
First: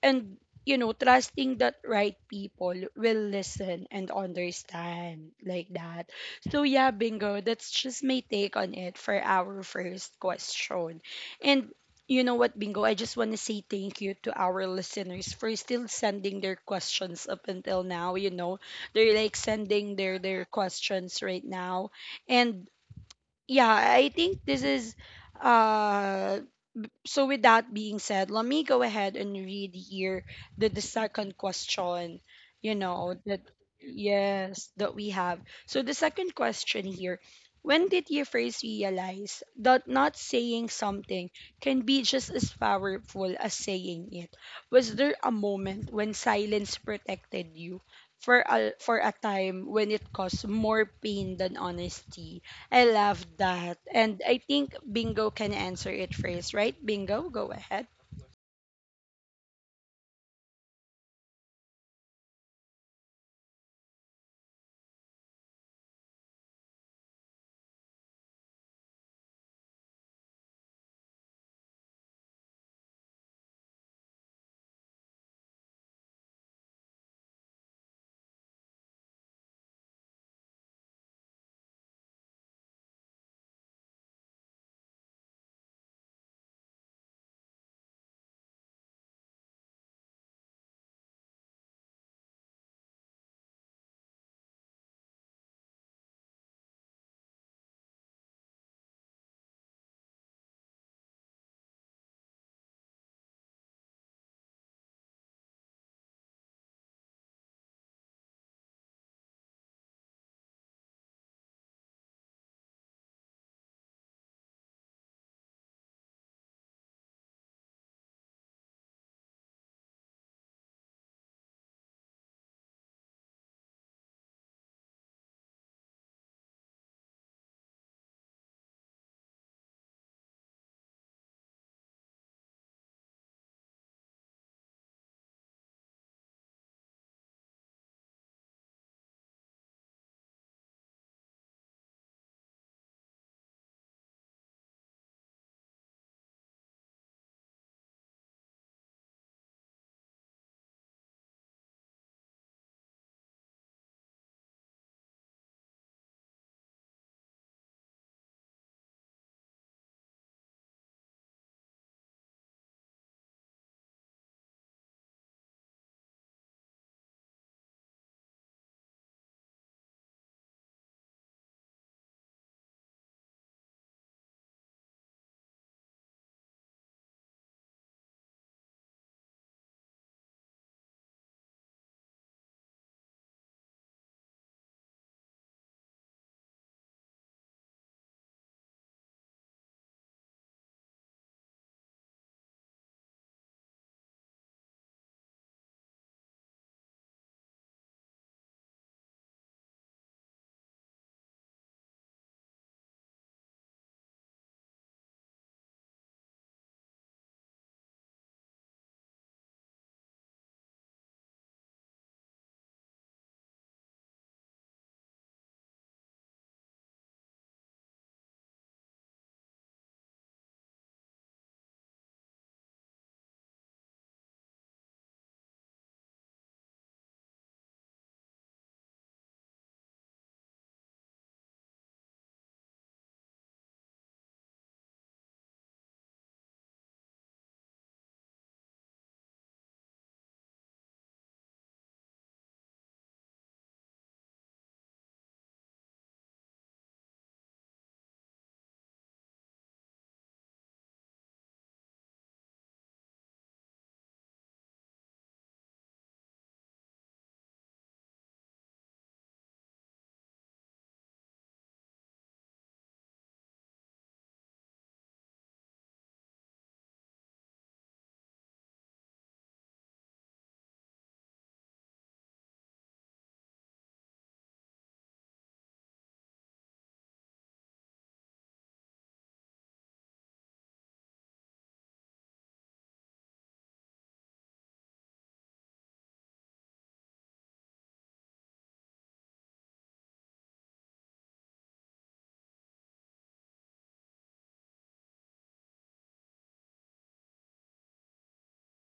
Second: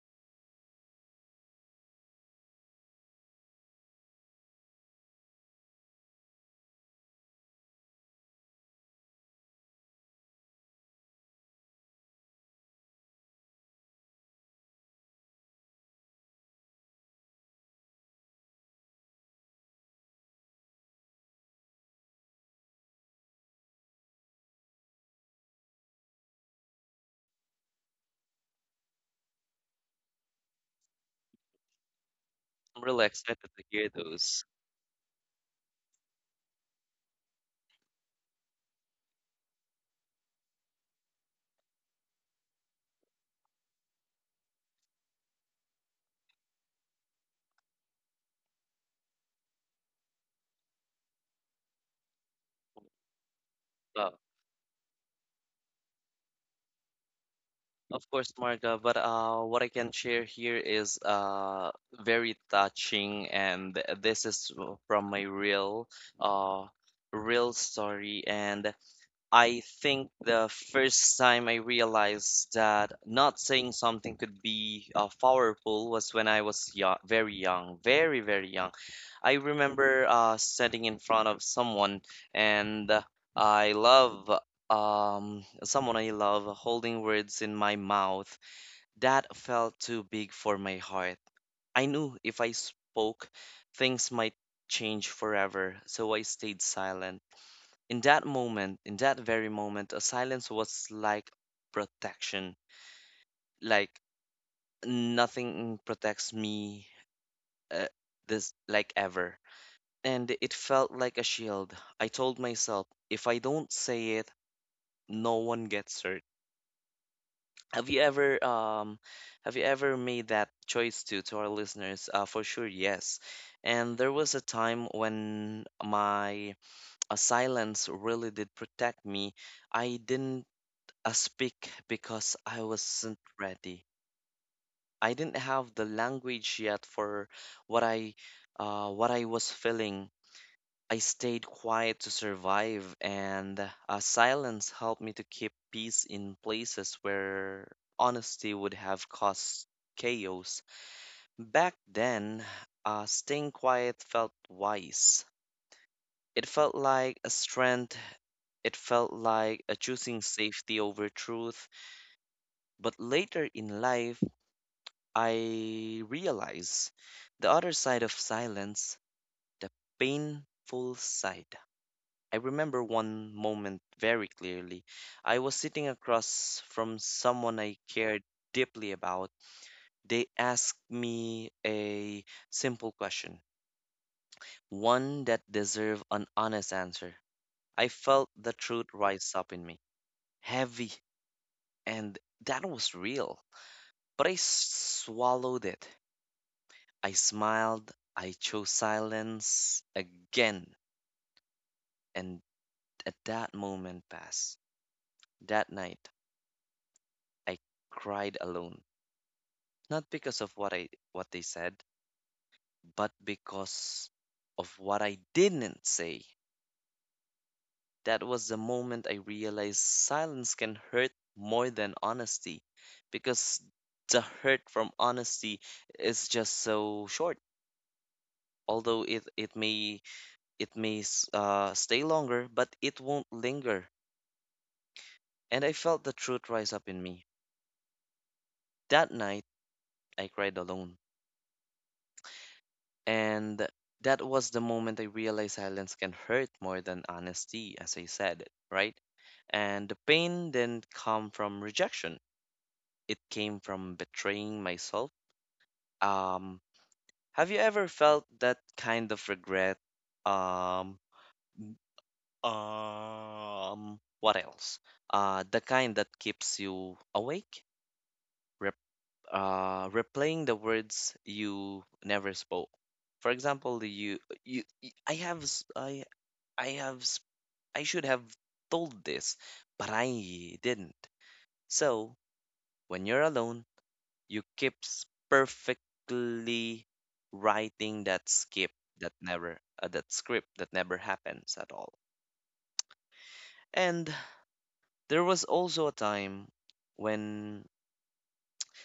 Speaker 1: And, you know, trusting that right people will listen and understand, like that. So yeah, bingo, that's just my take on it for our first question. And, you know what, bingo, I just want to say thank you to our listeners for still sending their questions up until now, you know. They're like sending their questions right now. And yeah, I think this is, uh so, with that being said, let me go ahead and read here the second question, you
Speaker 2: I'm really
Speaker 1: know,
Speaker 2: excited
Speaker 1: that
Speaker 2: to hear those.
Speaker 1: yes, that we have. So, the second question here: when did you first realize that not saying something can be just as powerful as saying it? Was there a moment when silence protected you for a time when it caused more pain than honesty? I love that.
Speaker 2: uh,
Speaker 1: And I think Bingo can answer it first, right? Bingo, go ahead.
Speaker 2: Of course, Marga, but what I can share here is very touching, and this is from my uh, real story. And I think the first time I realized that not saying something could be powerful was when I was young, very, very young. I remember sitting in front of someone, and I love someone I love holding words in my mouth that felt too big for my heart. I knew if I spoke, things might change forever, so I stayed silent. In that moment, in that very moment, a silence was like protection. Like nothing protects me uh, this like ever. And it felt like a shield. I told myself, if I don't say it, no one gets hurt. Have you ever um have you ever made that choice too to our listeners? For sure, yes. And there was a time when my silence really did protect me. I didn't I speak because I wasn't ready. I didn't have the language yet for what I what I was feeling. I stayed quiet to survive, and silence helped me to keep peace in places where honesty would have caused chaos. Back then, staying quiet felt wise. It felt like a strength. It felt like a choosing safety over truth. But later in life, I realize the other side of silence, the painful side. I remember one moment very clearly. I was sitting across from someone I cared deeply about. They asked me a simple question, one that deserved an honest answer. I felt the truth rise up in me, heavy, and that was real. But I swallowed it. I smiled, I chose silence again, and at that moment passed. That night, I cried alone, not because of what they said, but because of what I didn't say. That was the moment I realized silence can hurt more than honesty, because the hurt from honesty is just so short. Although it may it may stay longer, but it won't linger and I felt the truth rise up in me. That night, I cried alone. And that was the moment I realized silence can hurt more than honesty, as I said, right? And the pain didn't come from rejection, it came from betraying myself. Um, have you ever felt that kind of regret? Um, what else? The kind that keeps you awake replaying the words you never spoke. For example, you y- I have s- I have s- I should have told this, but I didn't. So when you're alone, perfectly writing that script that never happens at all. And there was also a time when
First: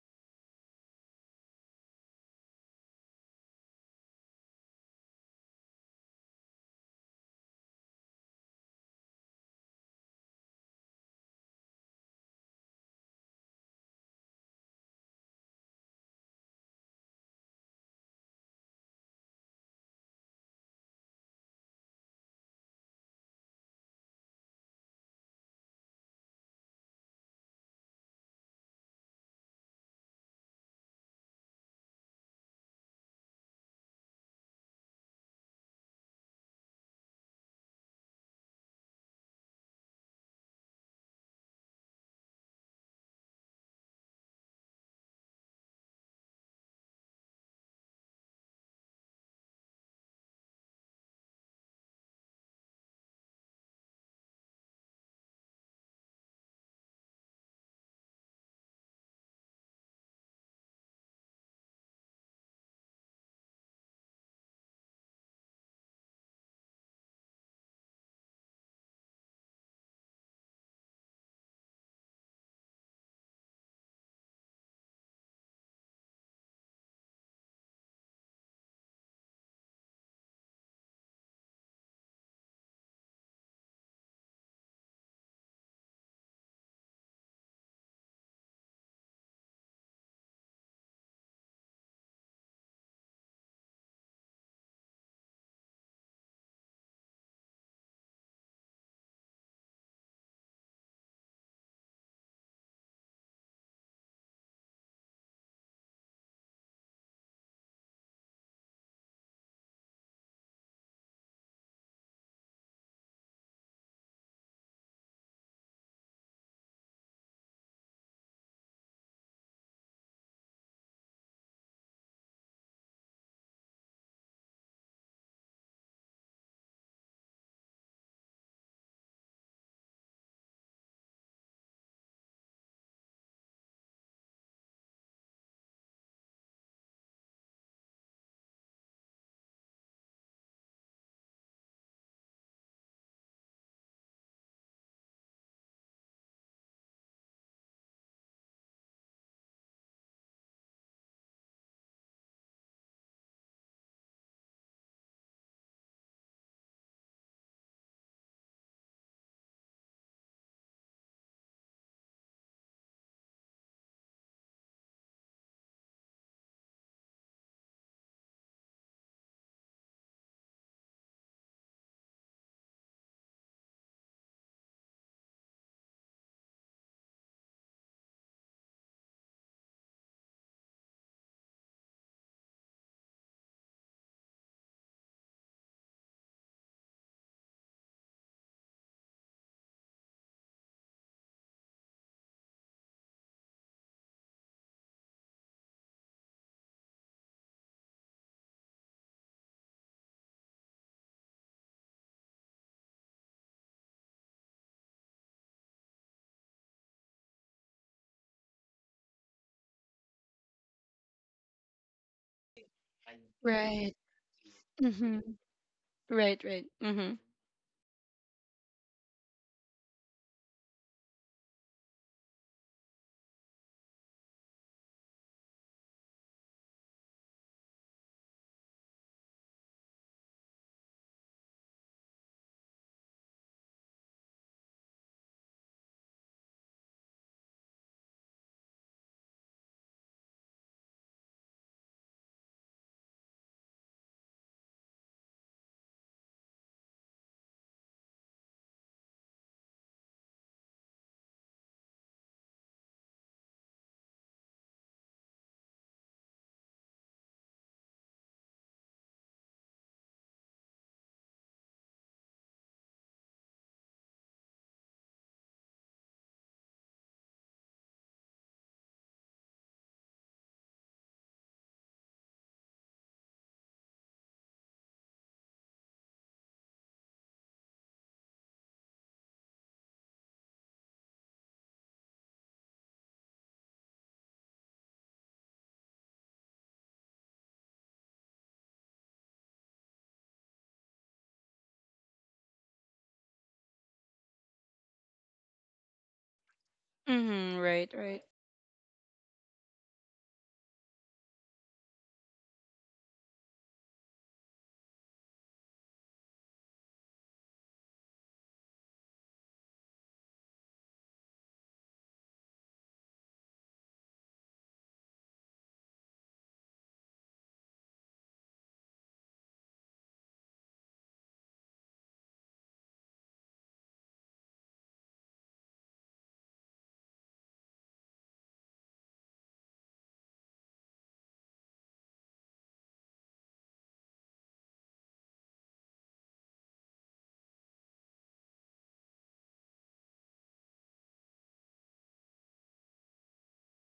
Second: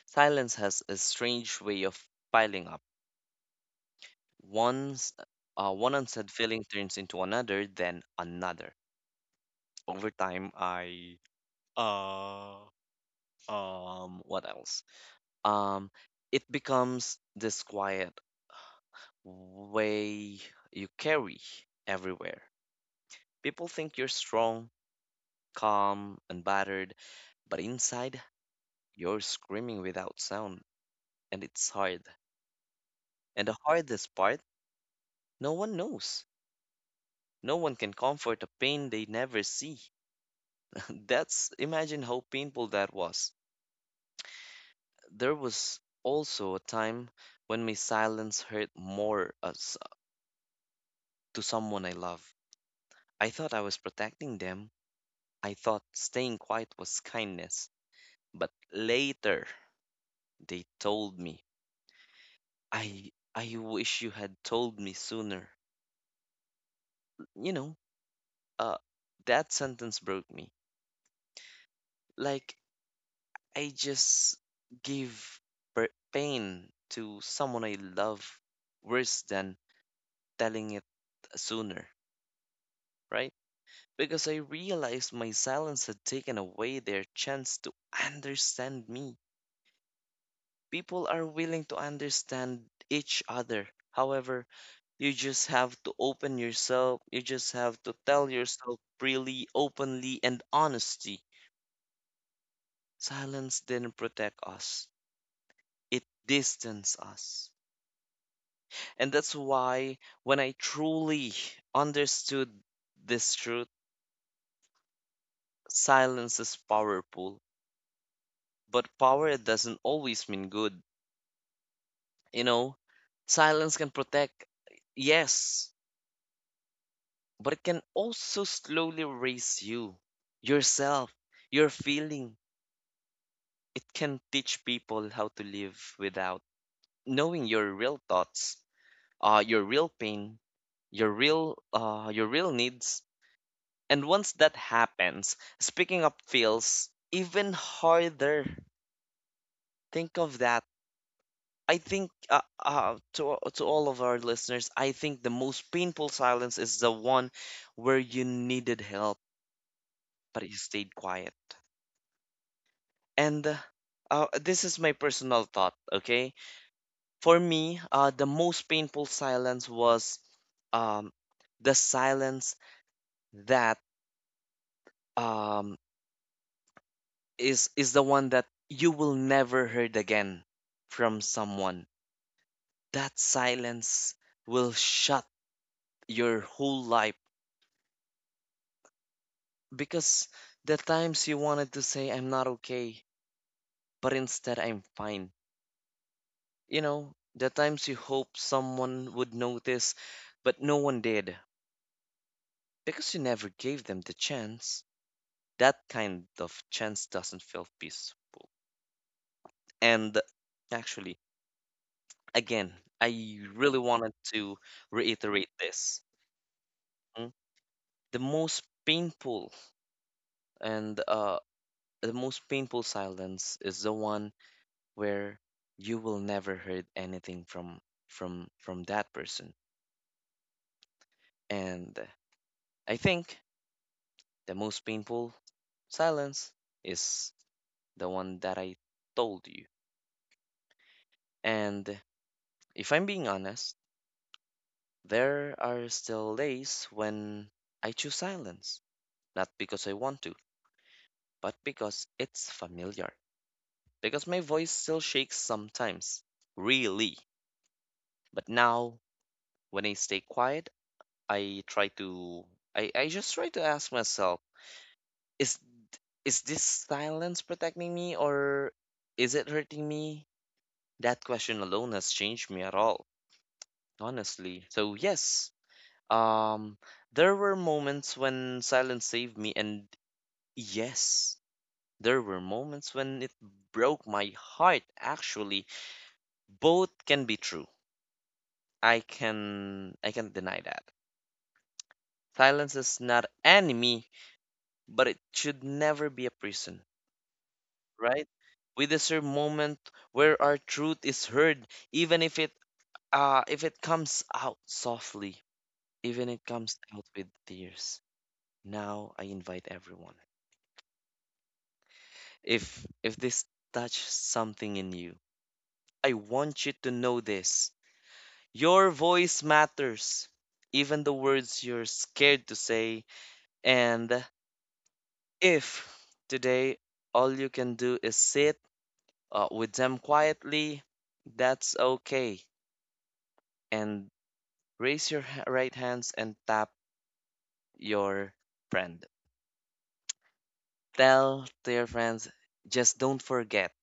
Speaker 2: silence has a strange way of piling up. Once One unsaid feeling turns into another, then another. Over time, I uh what else? Um, it becomes this quiet way you carry everywhere. People think you're strong, calm, and battered, but inside you're screaming without sound, and it's hard. And the hardest part, no one knows. No one can comfort a pain they never see. That's imagine how painful that was. There was also a time when my silence hurt more as to someone I love. I thought I was protecting them. I thought staying quiet was kindness. But later they told me, "I wish you had told me sooner." You know, uh that sentence broke me. Like I just give pain to someone I love worse than telling it sooner, right? Because I realized my silence had taken away their chance to understand me. People are willing to understand each other. However, you just have to open yourself. You just have to tell yourself freely, openly, and honestly. Silence didn't protect us, it distanced us. And that's why when I truly understood this truth, silence is powerful. But power doesn't always mean good. You know, silence can protect, yes, but it can also slowly raise you, yourself, your feeling. It can teach people how to live without knowing your real thoughts, your real pain, your real needs. And once that happens, speaking up feels even harder. Think of that. I think to all of our listeners, I think the most painful silence is the one where you needed help but you stayed quiet. And this is my personal thought. Okay, for me, the most painful silence was um, the silence that um, is the one that you will never heard again from someone. That silence will shut your whole life because the times you wanted to say I'm not okay, but instead I'm fine. You know, the times you hoped someone would notice, but no one did because you never gave them the chance. That kind of chance doesn't feel peaceful. And actually, again, I really
Speaker 1: Right.
Speaker 2: wanted to
Speaker 1: Mm-hmm.
Speaker 2: reiterate this.
Speaker 1: Right, right. Mm-hmm.
Speaker 2: Mm. The most painful and the most painful silence is the one where you will never heard anything from that person. And I think the most painful silence is the one that I told you. And if I'm being honest, there are still days when I choose silence, not because I want to, but because it's familiar. Because my voice still shakes sometimes, really. But now, when I stay quiet, I try to I just try to ask myself, is is this silence protecting me or is it hurting me? That question alone has changed me at all, honestly. So yes, um there were moments when silence saved me and yes, there were moments when it broke my heart actually. Both can be true. I can't deny that. Silence is not enemy, but it should never be a prison,
Speaker 1: Mm-hmm. Right, right.
Speaker 2: right? We deserve moment where our truth is heard, even if it comes out softly, even it comes out with tears. Now I invite everyone. If this touch something in you, I want you to know this. Your voice matters, even the words you're scared to say. And if today all you can do is sit with them quietly, that's okay. And right hands and tap your friend. Tell to your friends, just don't forget,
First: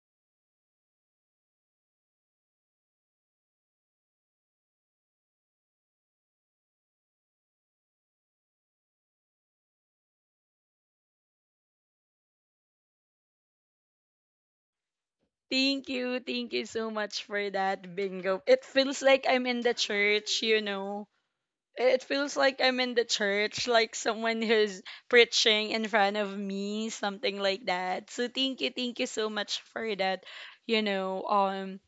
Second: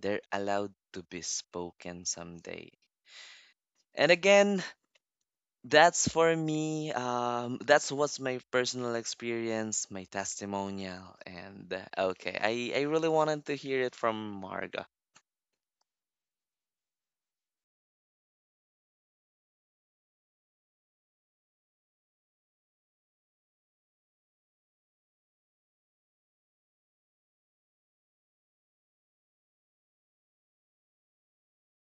Speaker 2: they're allowed to be spoken someday. And again, that's for me. That's what's my personal experience, my testimonial, and okay, I really wanted to hear it from Marga.
Speaker 1: Thank you. Thank you so much for that, Bingo. It feels like I'm in the church, you know. It feels like I'm in the church, like someone who's preaching in front of me, something like that. So thank you so much for that, you know.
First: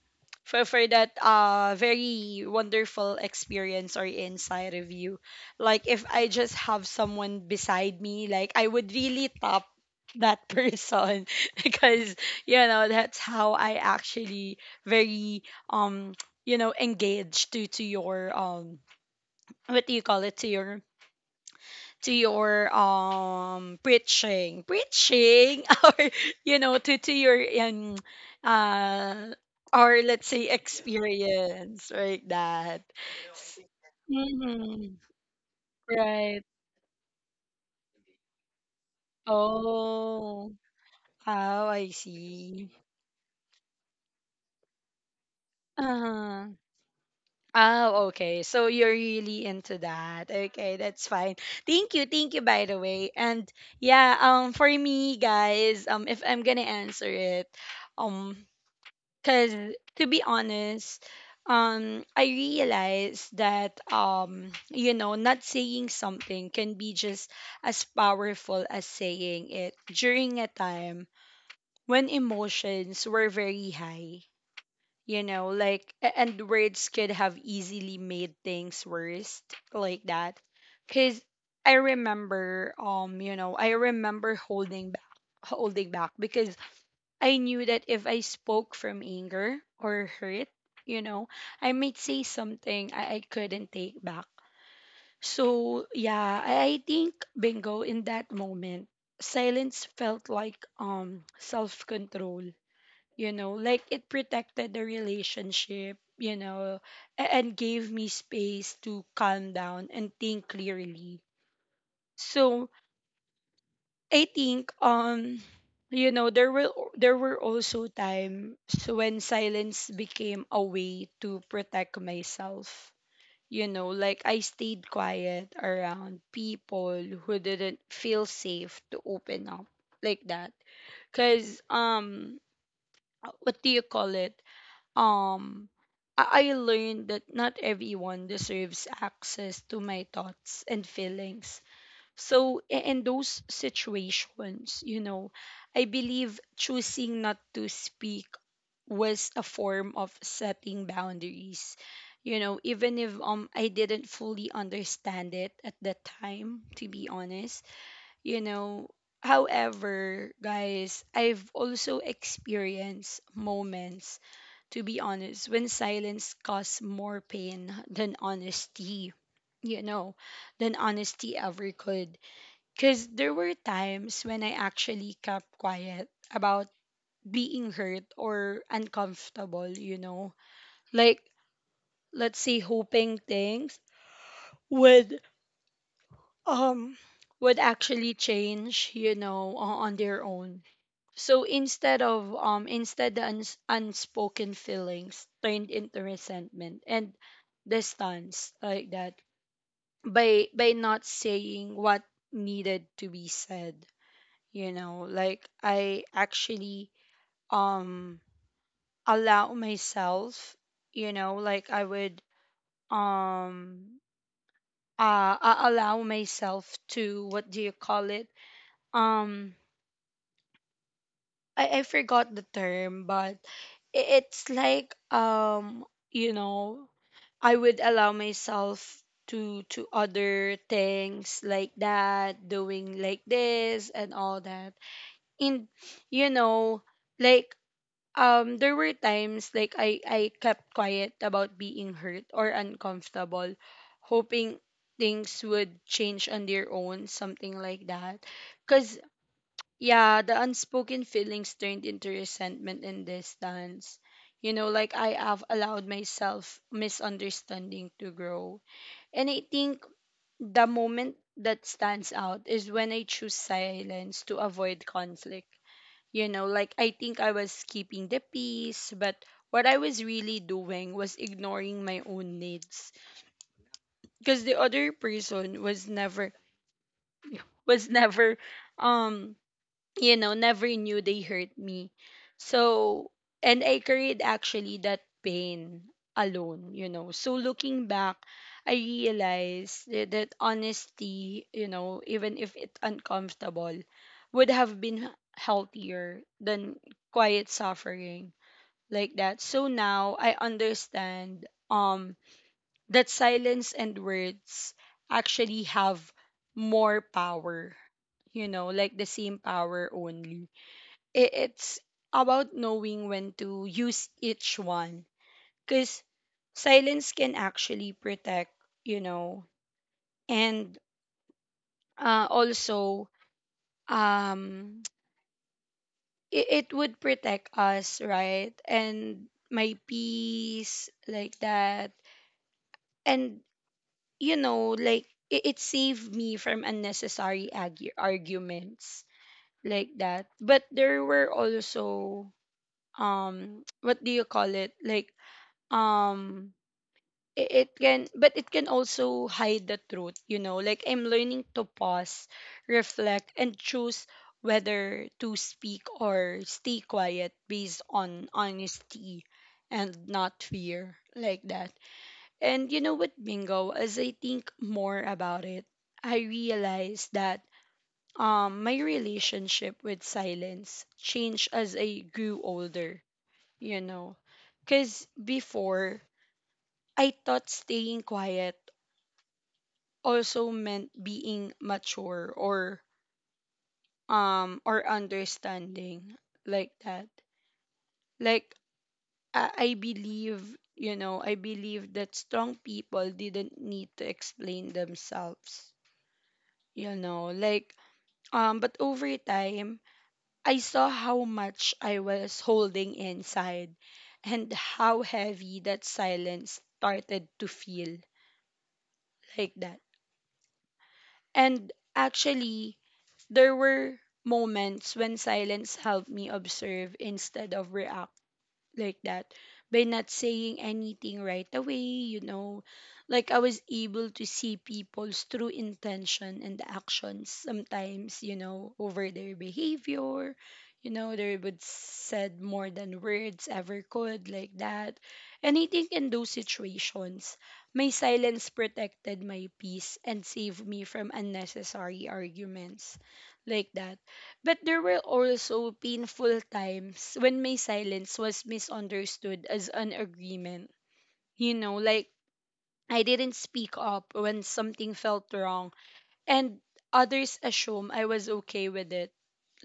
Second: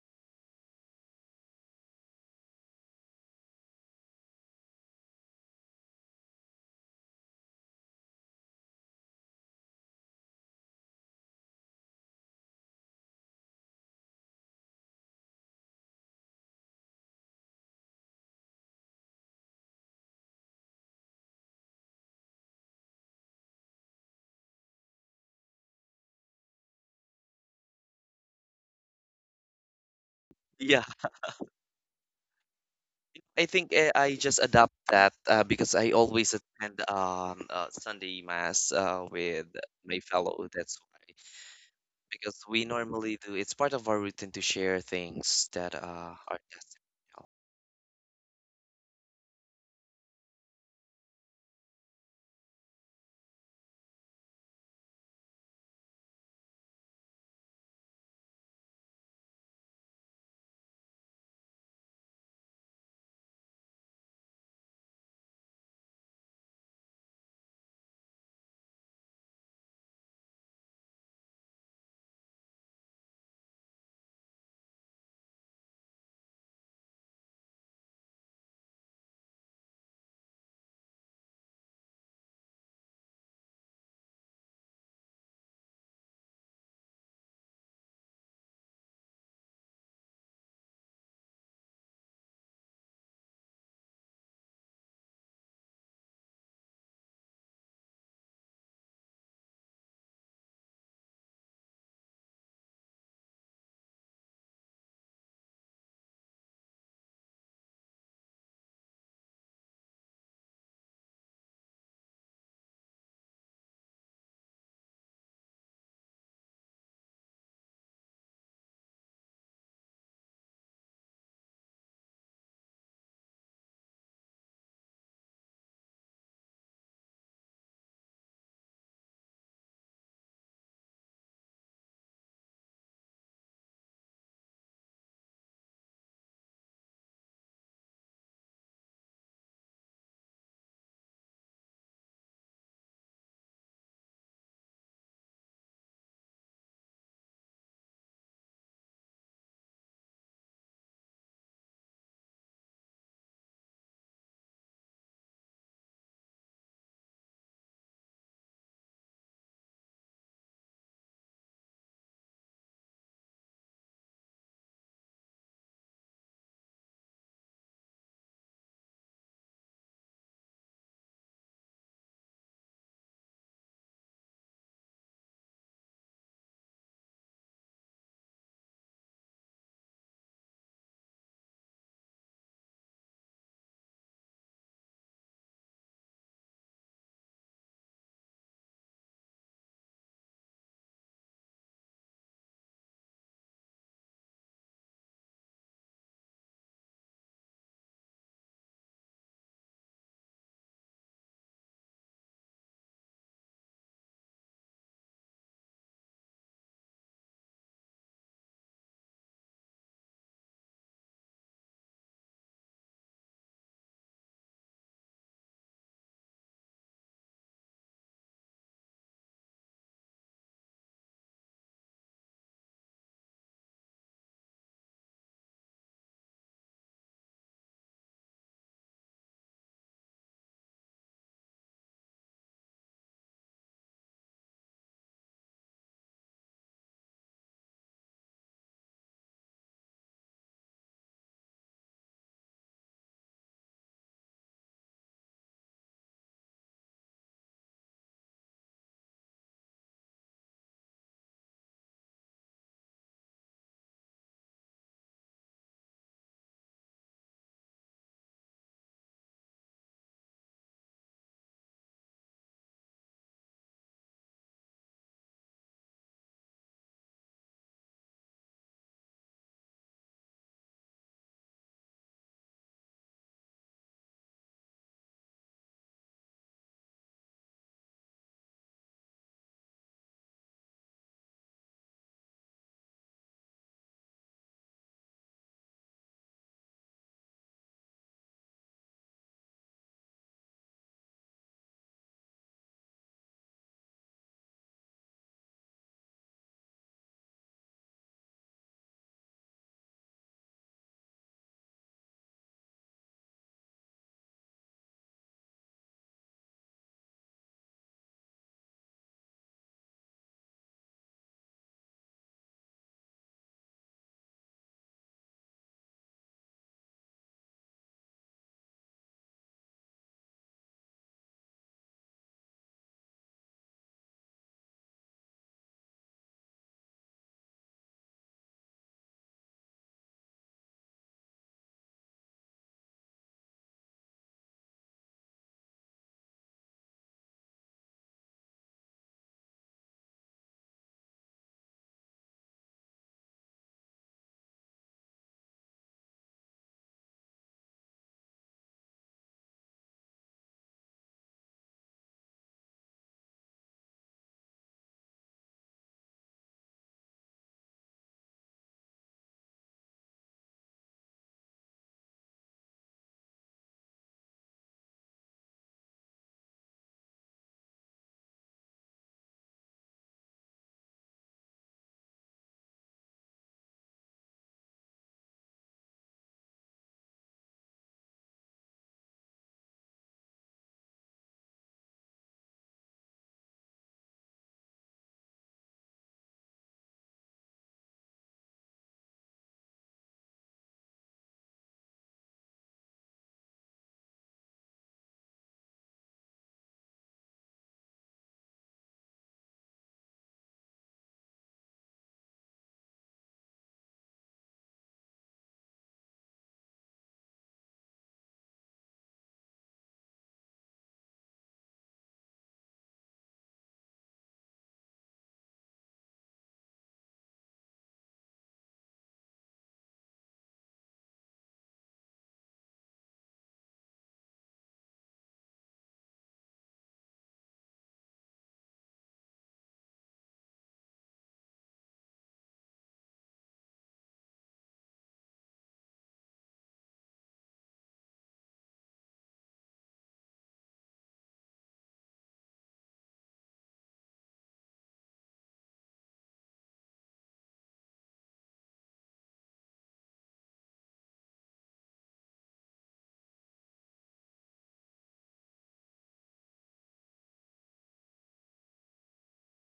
Speaker 1: For that very wonderful experience or inside of you. Like, if I just have someone beside me, like, I would really top that person, because, you know, that's how I actually very um you know engaged to your what do you call it, to your preaching, preaching, or, you know, to your uh or let's say
Speaker 2: Yeah,
Speaker 1: experience, like that.
Speaker 2: I think I just adopt
Speaker 1: Hmm.
Speaker 2: that because I always
Speaker 1: Right.
Speaker 2: attend Sunday mass with my fellow.
Speaker 1: Oh.
Speaker 2: That's why.
Speaker 1: Oh, I
Speaker 2: Because we
Speaker 1: see.
Speaker 2: normally do. It's part of our routine to share things that are
Speaker 1: Uh-huh.
Speaker 2: testimonial.
Speaker 1: Oh, okay. So you're really into that. Okay, that's fine. Thank you. Thank you, by the way. And yeah, for me, guys, if I'm going to answer it, um cause to be honest, I realized that, not saying something can be just as powerful as saying it during a time when emotions were very high. You know, like, a- and words could have easily made things worse, like that. Cause I remember, I remember holding back because I knew that if I spoke from anger or hurt, you know, I might say something I couldn't take back. So yeah, I think, bingo, in that moment, silence felt like self control, you know, like, it protected the relationship, you know, a- and gave me space to calm down and think clearly. So, I think, there were also times when silence became a way to protect myself. You know, like, I stayed quiet around people who didn't feel safe to open up, like that. Cause, what do you call it? Um I I learned that not everyone deserves access to my thoughts and feelings. So, in those situations, you know, I believe choosing not to speak was a form of setting boundaries. You know, even if I didn't fully understand it at that time, to be honest, you know. However, guys, I've also experienced moments, to be honest, when silence caused more pain than honesty, you know, than honesty ever could. Because there were times when I actually kept quiet about being hurt or uncomfortable, you know. Like, let's say, hoping things would, um would actually change, you know, o- on their own. So instead of, instead, the unspoken feelings turned into resentment and distance, like that. By not saying what needed to be said, you know, like, I actually, um allow myself, you know, like, I would, um I allow myself to what do you call it, um I forgot the term, but it's like, you know I would allow myself to other things, like that, doing like this and all that. And, you know, like, there were times like, I kept quiet about being hurt or uncomfortable, hoping things would change on their own, something like that. Cause yeah, the unspoken feelings turned into resentment and distance. You know, like, I have allowed myself misunderstanding to grow. And I think the moment that stands out is when I choose silence to avoid conflict, you know. Like, I think I was keeping the peace, but what I was really doing was ignoring my own needs, because the other person was never was never, um never knew they hurt me. So, and I carried actually that pain alone, you know. So looking back, I realized that honesty, you know, even if it's uncomfortable, would have been healthier than quiet suffering, like that. So now I understand that silence and words actually have more power. You know, like, the same power only. It's about knowing when to use each one cuz silence can actually protect, you know, and also um it would protect us, right? And my peace like that. And you know, like it saved me from unnecessary arguments like that. But there were also what do you call it? Like um it can but it can also hide the truth, you know. Like I'm learning to pause, reflect and choose whether to speak or stay quiet based on honesty and not fear like that. And you know what, Bingo, as I think more about it, I realized that my relationship with silence changed as I grew older, you know. Because before, I thought staying quiet also meant being mature or understanding like that. Like I believe, you know, I believe that strong people didn't need to explain themselves you know like but over time, I saw how much I was holding inside and how heavy that silence started to feel like that. And actually, there were moments when silence helped me observe instead of react like that by not saying anything right away, you know, like I was able to see people's true intention and actions sometimes, you know, over their behavior. You know, they would said more than words ever could like that. And I think in those situations my silence protected my peace and saved me from unnecessary arguments like that. But there were also painful times when my silence was misunderstood as an agreement. You know, like I didn't speak up when something felt wrong, and others assume I was okay with it,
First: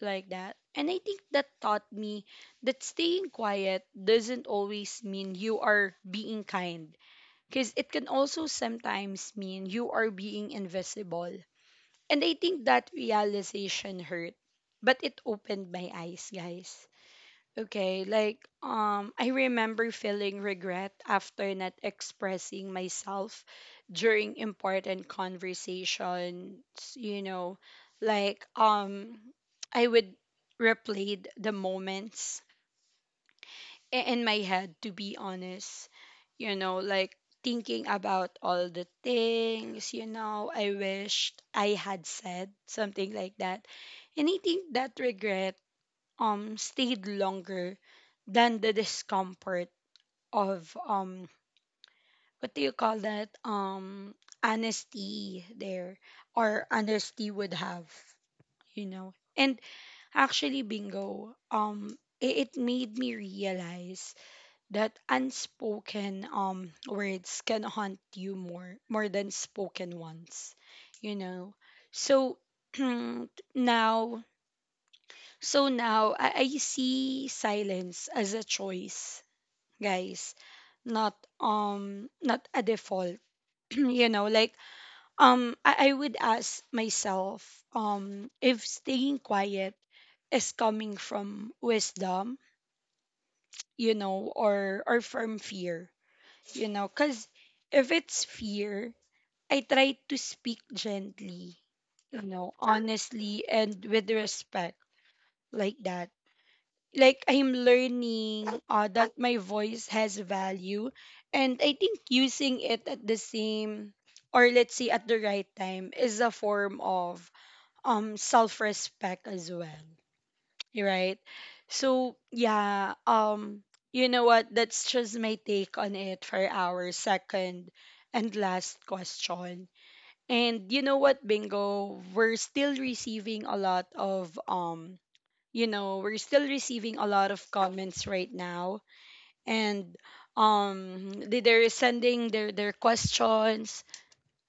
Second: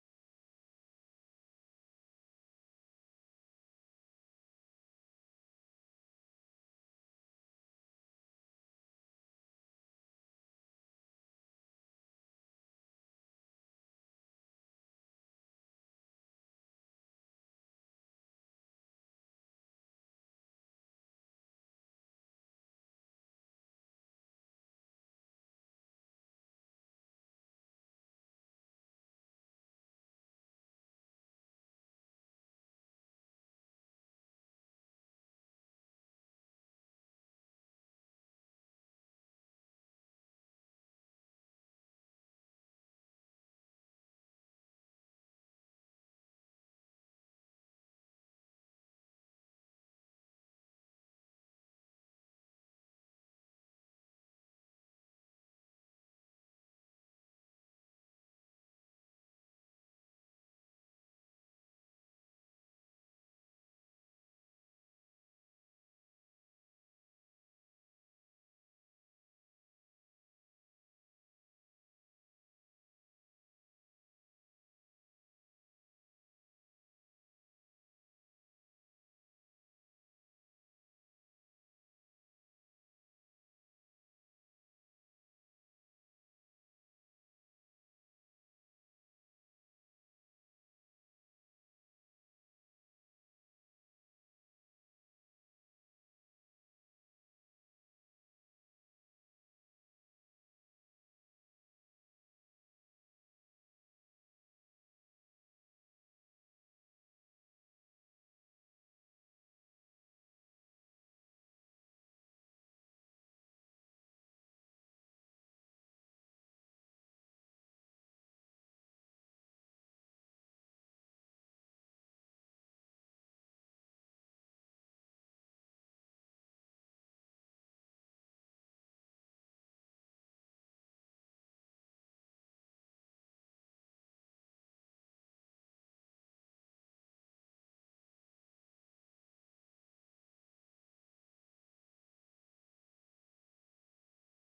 Speaker 1: like that. And I think that taught me that staying quiet doesn't always mean you are being kind, because it can also sometimes mean you are being invisible. And I think that realization hurt, but it opened my eyes, guys. Okay, like I remember feeling regret after not expressing myself during important conversations, you know, like I would replay the moments in my head to be honest, you know, like thinking about all the things, you know, I wished I had said something like that. And I think that regret stayed longer than the discomfort of what do you call that, honesty there, or honesty would have, you know. And actually Bingo, it made me realize that unspoken words can haunt you more than spoken ones, you know. So now, so now I see silence as a choice, guys, not not a default. You know, like I would ask myself if staying quiet is coming from wisdom, you know, or from fear, you know, because if it's fear, I try to speak gently, you know, honestly and with respect, like that. Like I'm learning that my voice has value, and I think using it at the same, or let's say at the right time, is a form of self-respect as well. Right. So, yeah, you know what? That's just my take on it for our second and last question. And you know what, Bingo? We're still receiving a lot of you know, we're still receiving a lot of comments right now. And they're sending their questions,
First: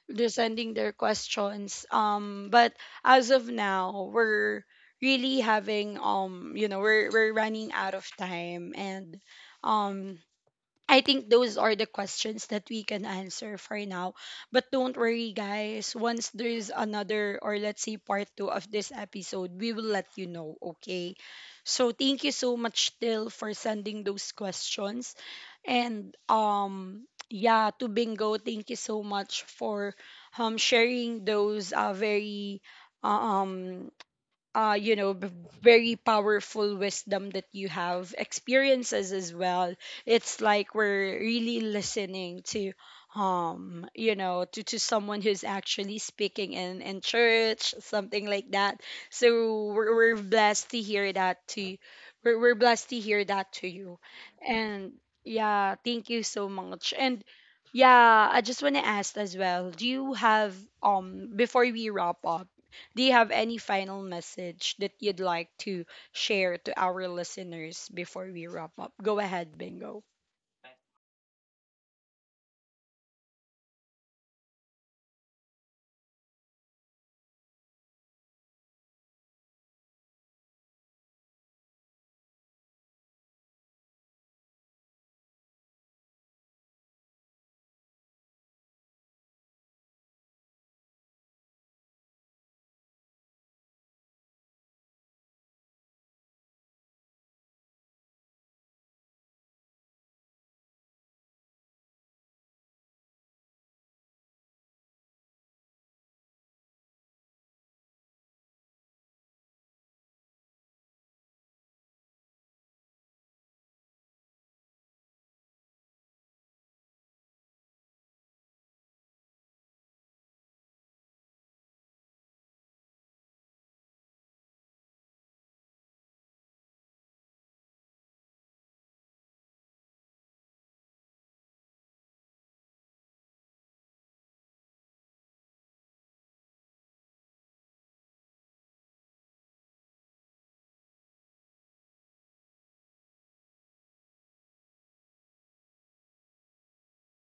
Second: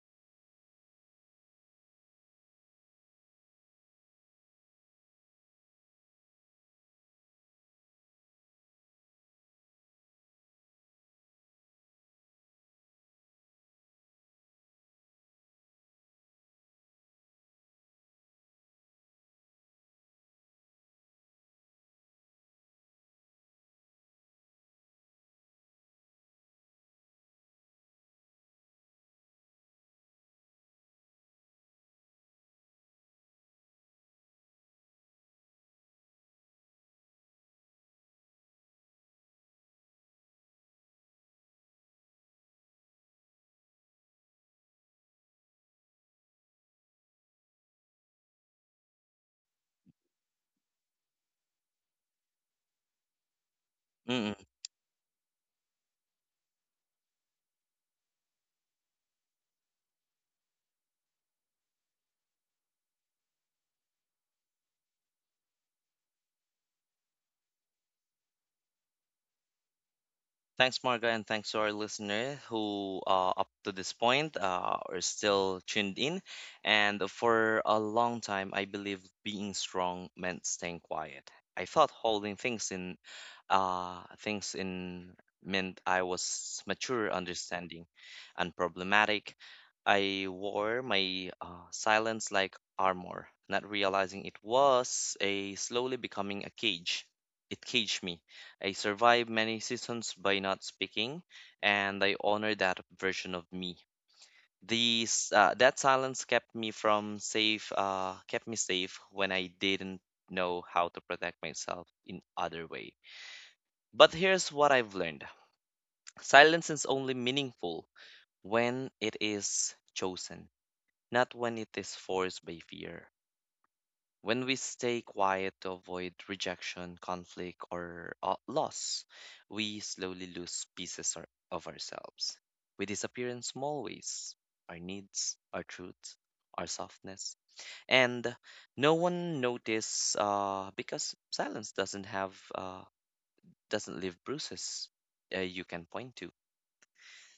Speaker 1: they're sending their questions. But as of now, we're really having you know, we're running out of time, and um, I think those are the questions that we can answer for now. But don't worry, guys. Once there is another, or let's say part two of this episode, we will let you know, okay? So thank you so much, Till, for sending those questions. And yeah, to Bingo, thank you so much for sharing those very uh, um you know, very powerful wisdom that you have, experiences as well. It's like we're really listening to, you know, to someone who's actually speaking in church, something like that. So we're blessed to hear that to, we're blessed to hear that to you. And yeah, thank you so much. And yeah, I just want to ask as well, do you have, before we wrap up, do you have any final message that you'd like to share to our listeners before we wrap up? Go ahead, Bingo.
Speaker 2: Thanks, Marga, and thanks to our listener who, up to this point, are still tuned in. And for a long time, I believed being strong meant staying quiet. I thought holding things in meant I was mature, understanding, and problematic. I wore my silence like armor, not realizing it was a slowly becoming a cage. It caged me. I survived many seasons by not speaking, and I honor that version of me. These That silence kept me kept me safe when I didn't know how to protect myself in other way. But here's what I've learned: silence is only meaningful when it is chosen, not when it is forced by fear. When we stay quiet to avoid rejection, conflict, or loss, we slowly lose of ourselves. We disappear in small ways, our needs, our truth, our softness. And no one notices because silence doesn't doesn't leave bruises you can point to.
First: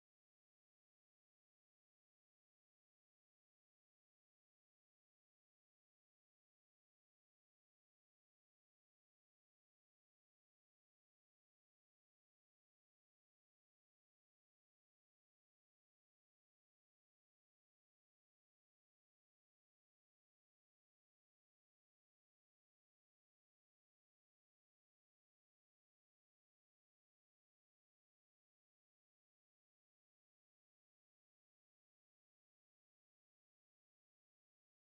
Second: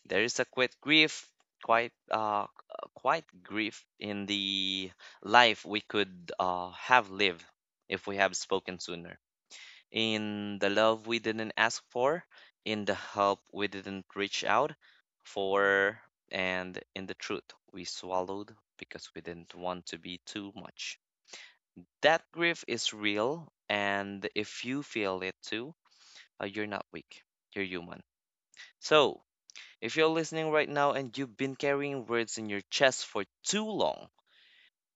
Speaker 2: There is a quite grief, quite uh, quite grief in the life we could have lived if we have spoken sooner. In the love we didn't ask for, in the help we didn't reach out for, and in the truth we swallowed because we didn't want to be too much. That grief is real, and if you feel it too, you're not weak. You're human. So, if you're listening right now and you've been carrying words in your chest for too long,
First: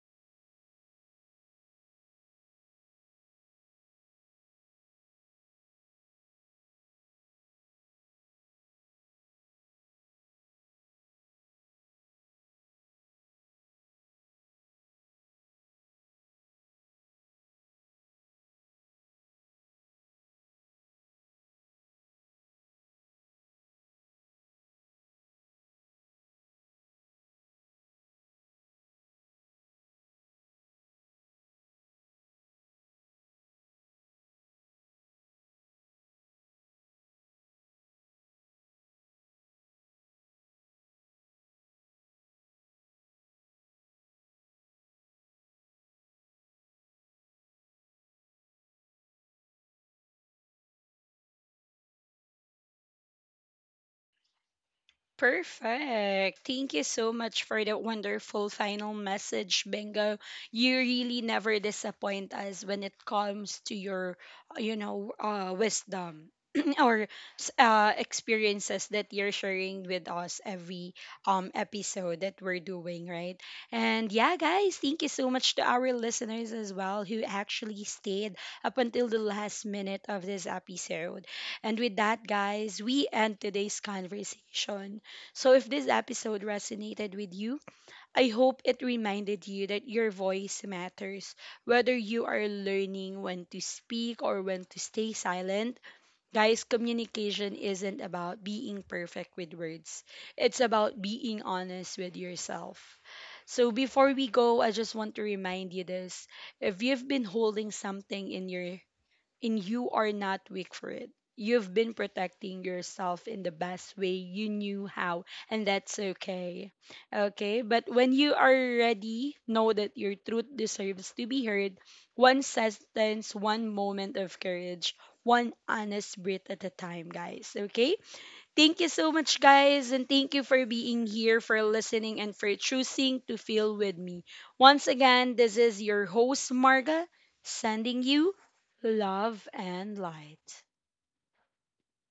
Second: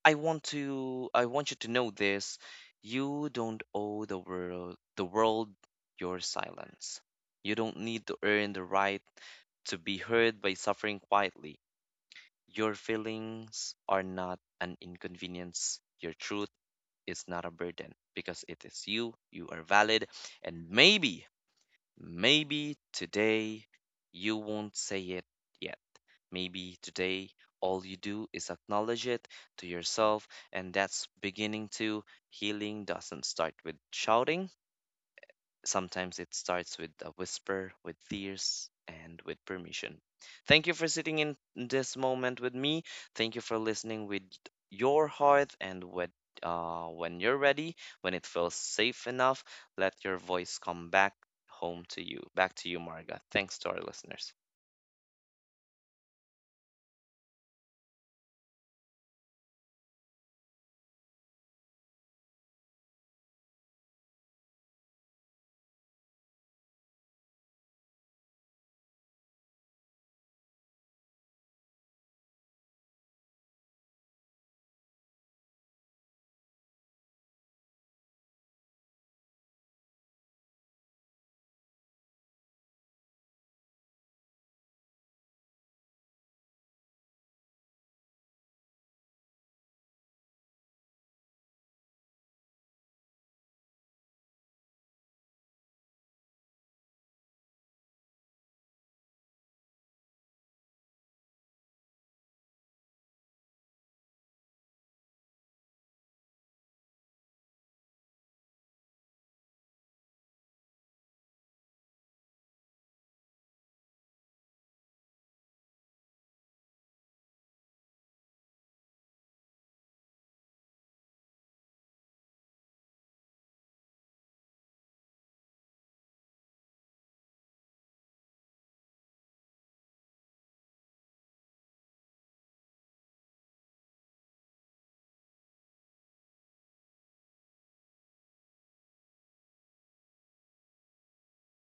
Speaker 2: I want you to know this. You don't owe the world your silence. You don't need to earn the right to be heard by suffering quietly. Your feelings are not an inconvenience. Your truth is not a burden because it is you. You are valid. And maybe, maybe today you won't say it yet. Maybe today all you do is acknowledge it to yourself, and that's beginning to. Healing doesn't start with shouting, sometimes it starts with a whisper, with tears, and with permission. Thank you for sitting in this moment with me. Thank you for listening with your heart and with. When you're ready, when it feels safe enough, let your voice come back home to you. Back to you, Marga. Thanks to our listeners.
Speaker 1: Perfect. Thank you so much for that wonderful final message, Bingo. You really never disappoint us when it comes to your, you know, wisdom or experiences that you're sharing with us every episode that we're doing, right? And yeah, guys, thank you so much to our listeners as well who actually stayed up until the last minute of this episode. And with that, guys, we end today's conversation. So, if this episode resonated with you, I hope it reminded you that your voice matters. Whether you are learning when to speak or when to stay silent, guys, communication isn't about being perfect with words, it's about being honest with yourself. So, before we go, I just want to remind you this. If you've been holding something in your and you are not weak for it. You've been protecting yourself in the best way you knew how, and that's okay. Okay, but when you are ready, know that your truth deserves to be heard. One sentence, one moment of courage, one honest breath at a time, guys. Okay, thank you so much, guys, and thank you for being here, for listening, and for choosing to feel with me. Once again, this is your host, Marga, sending you love and light.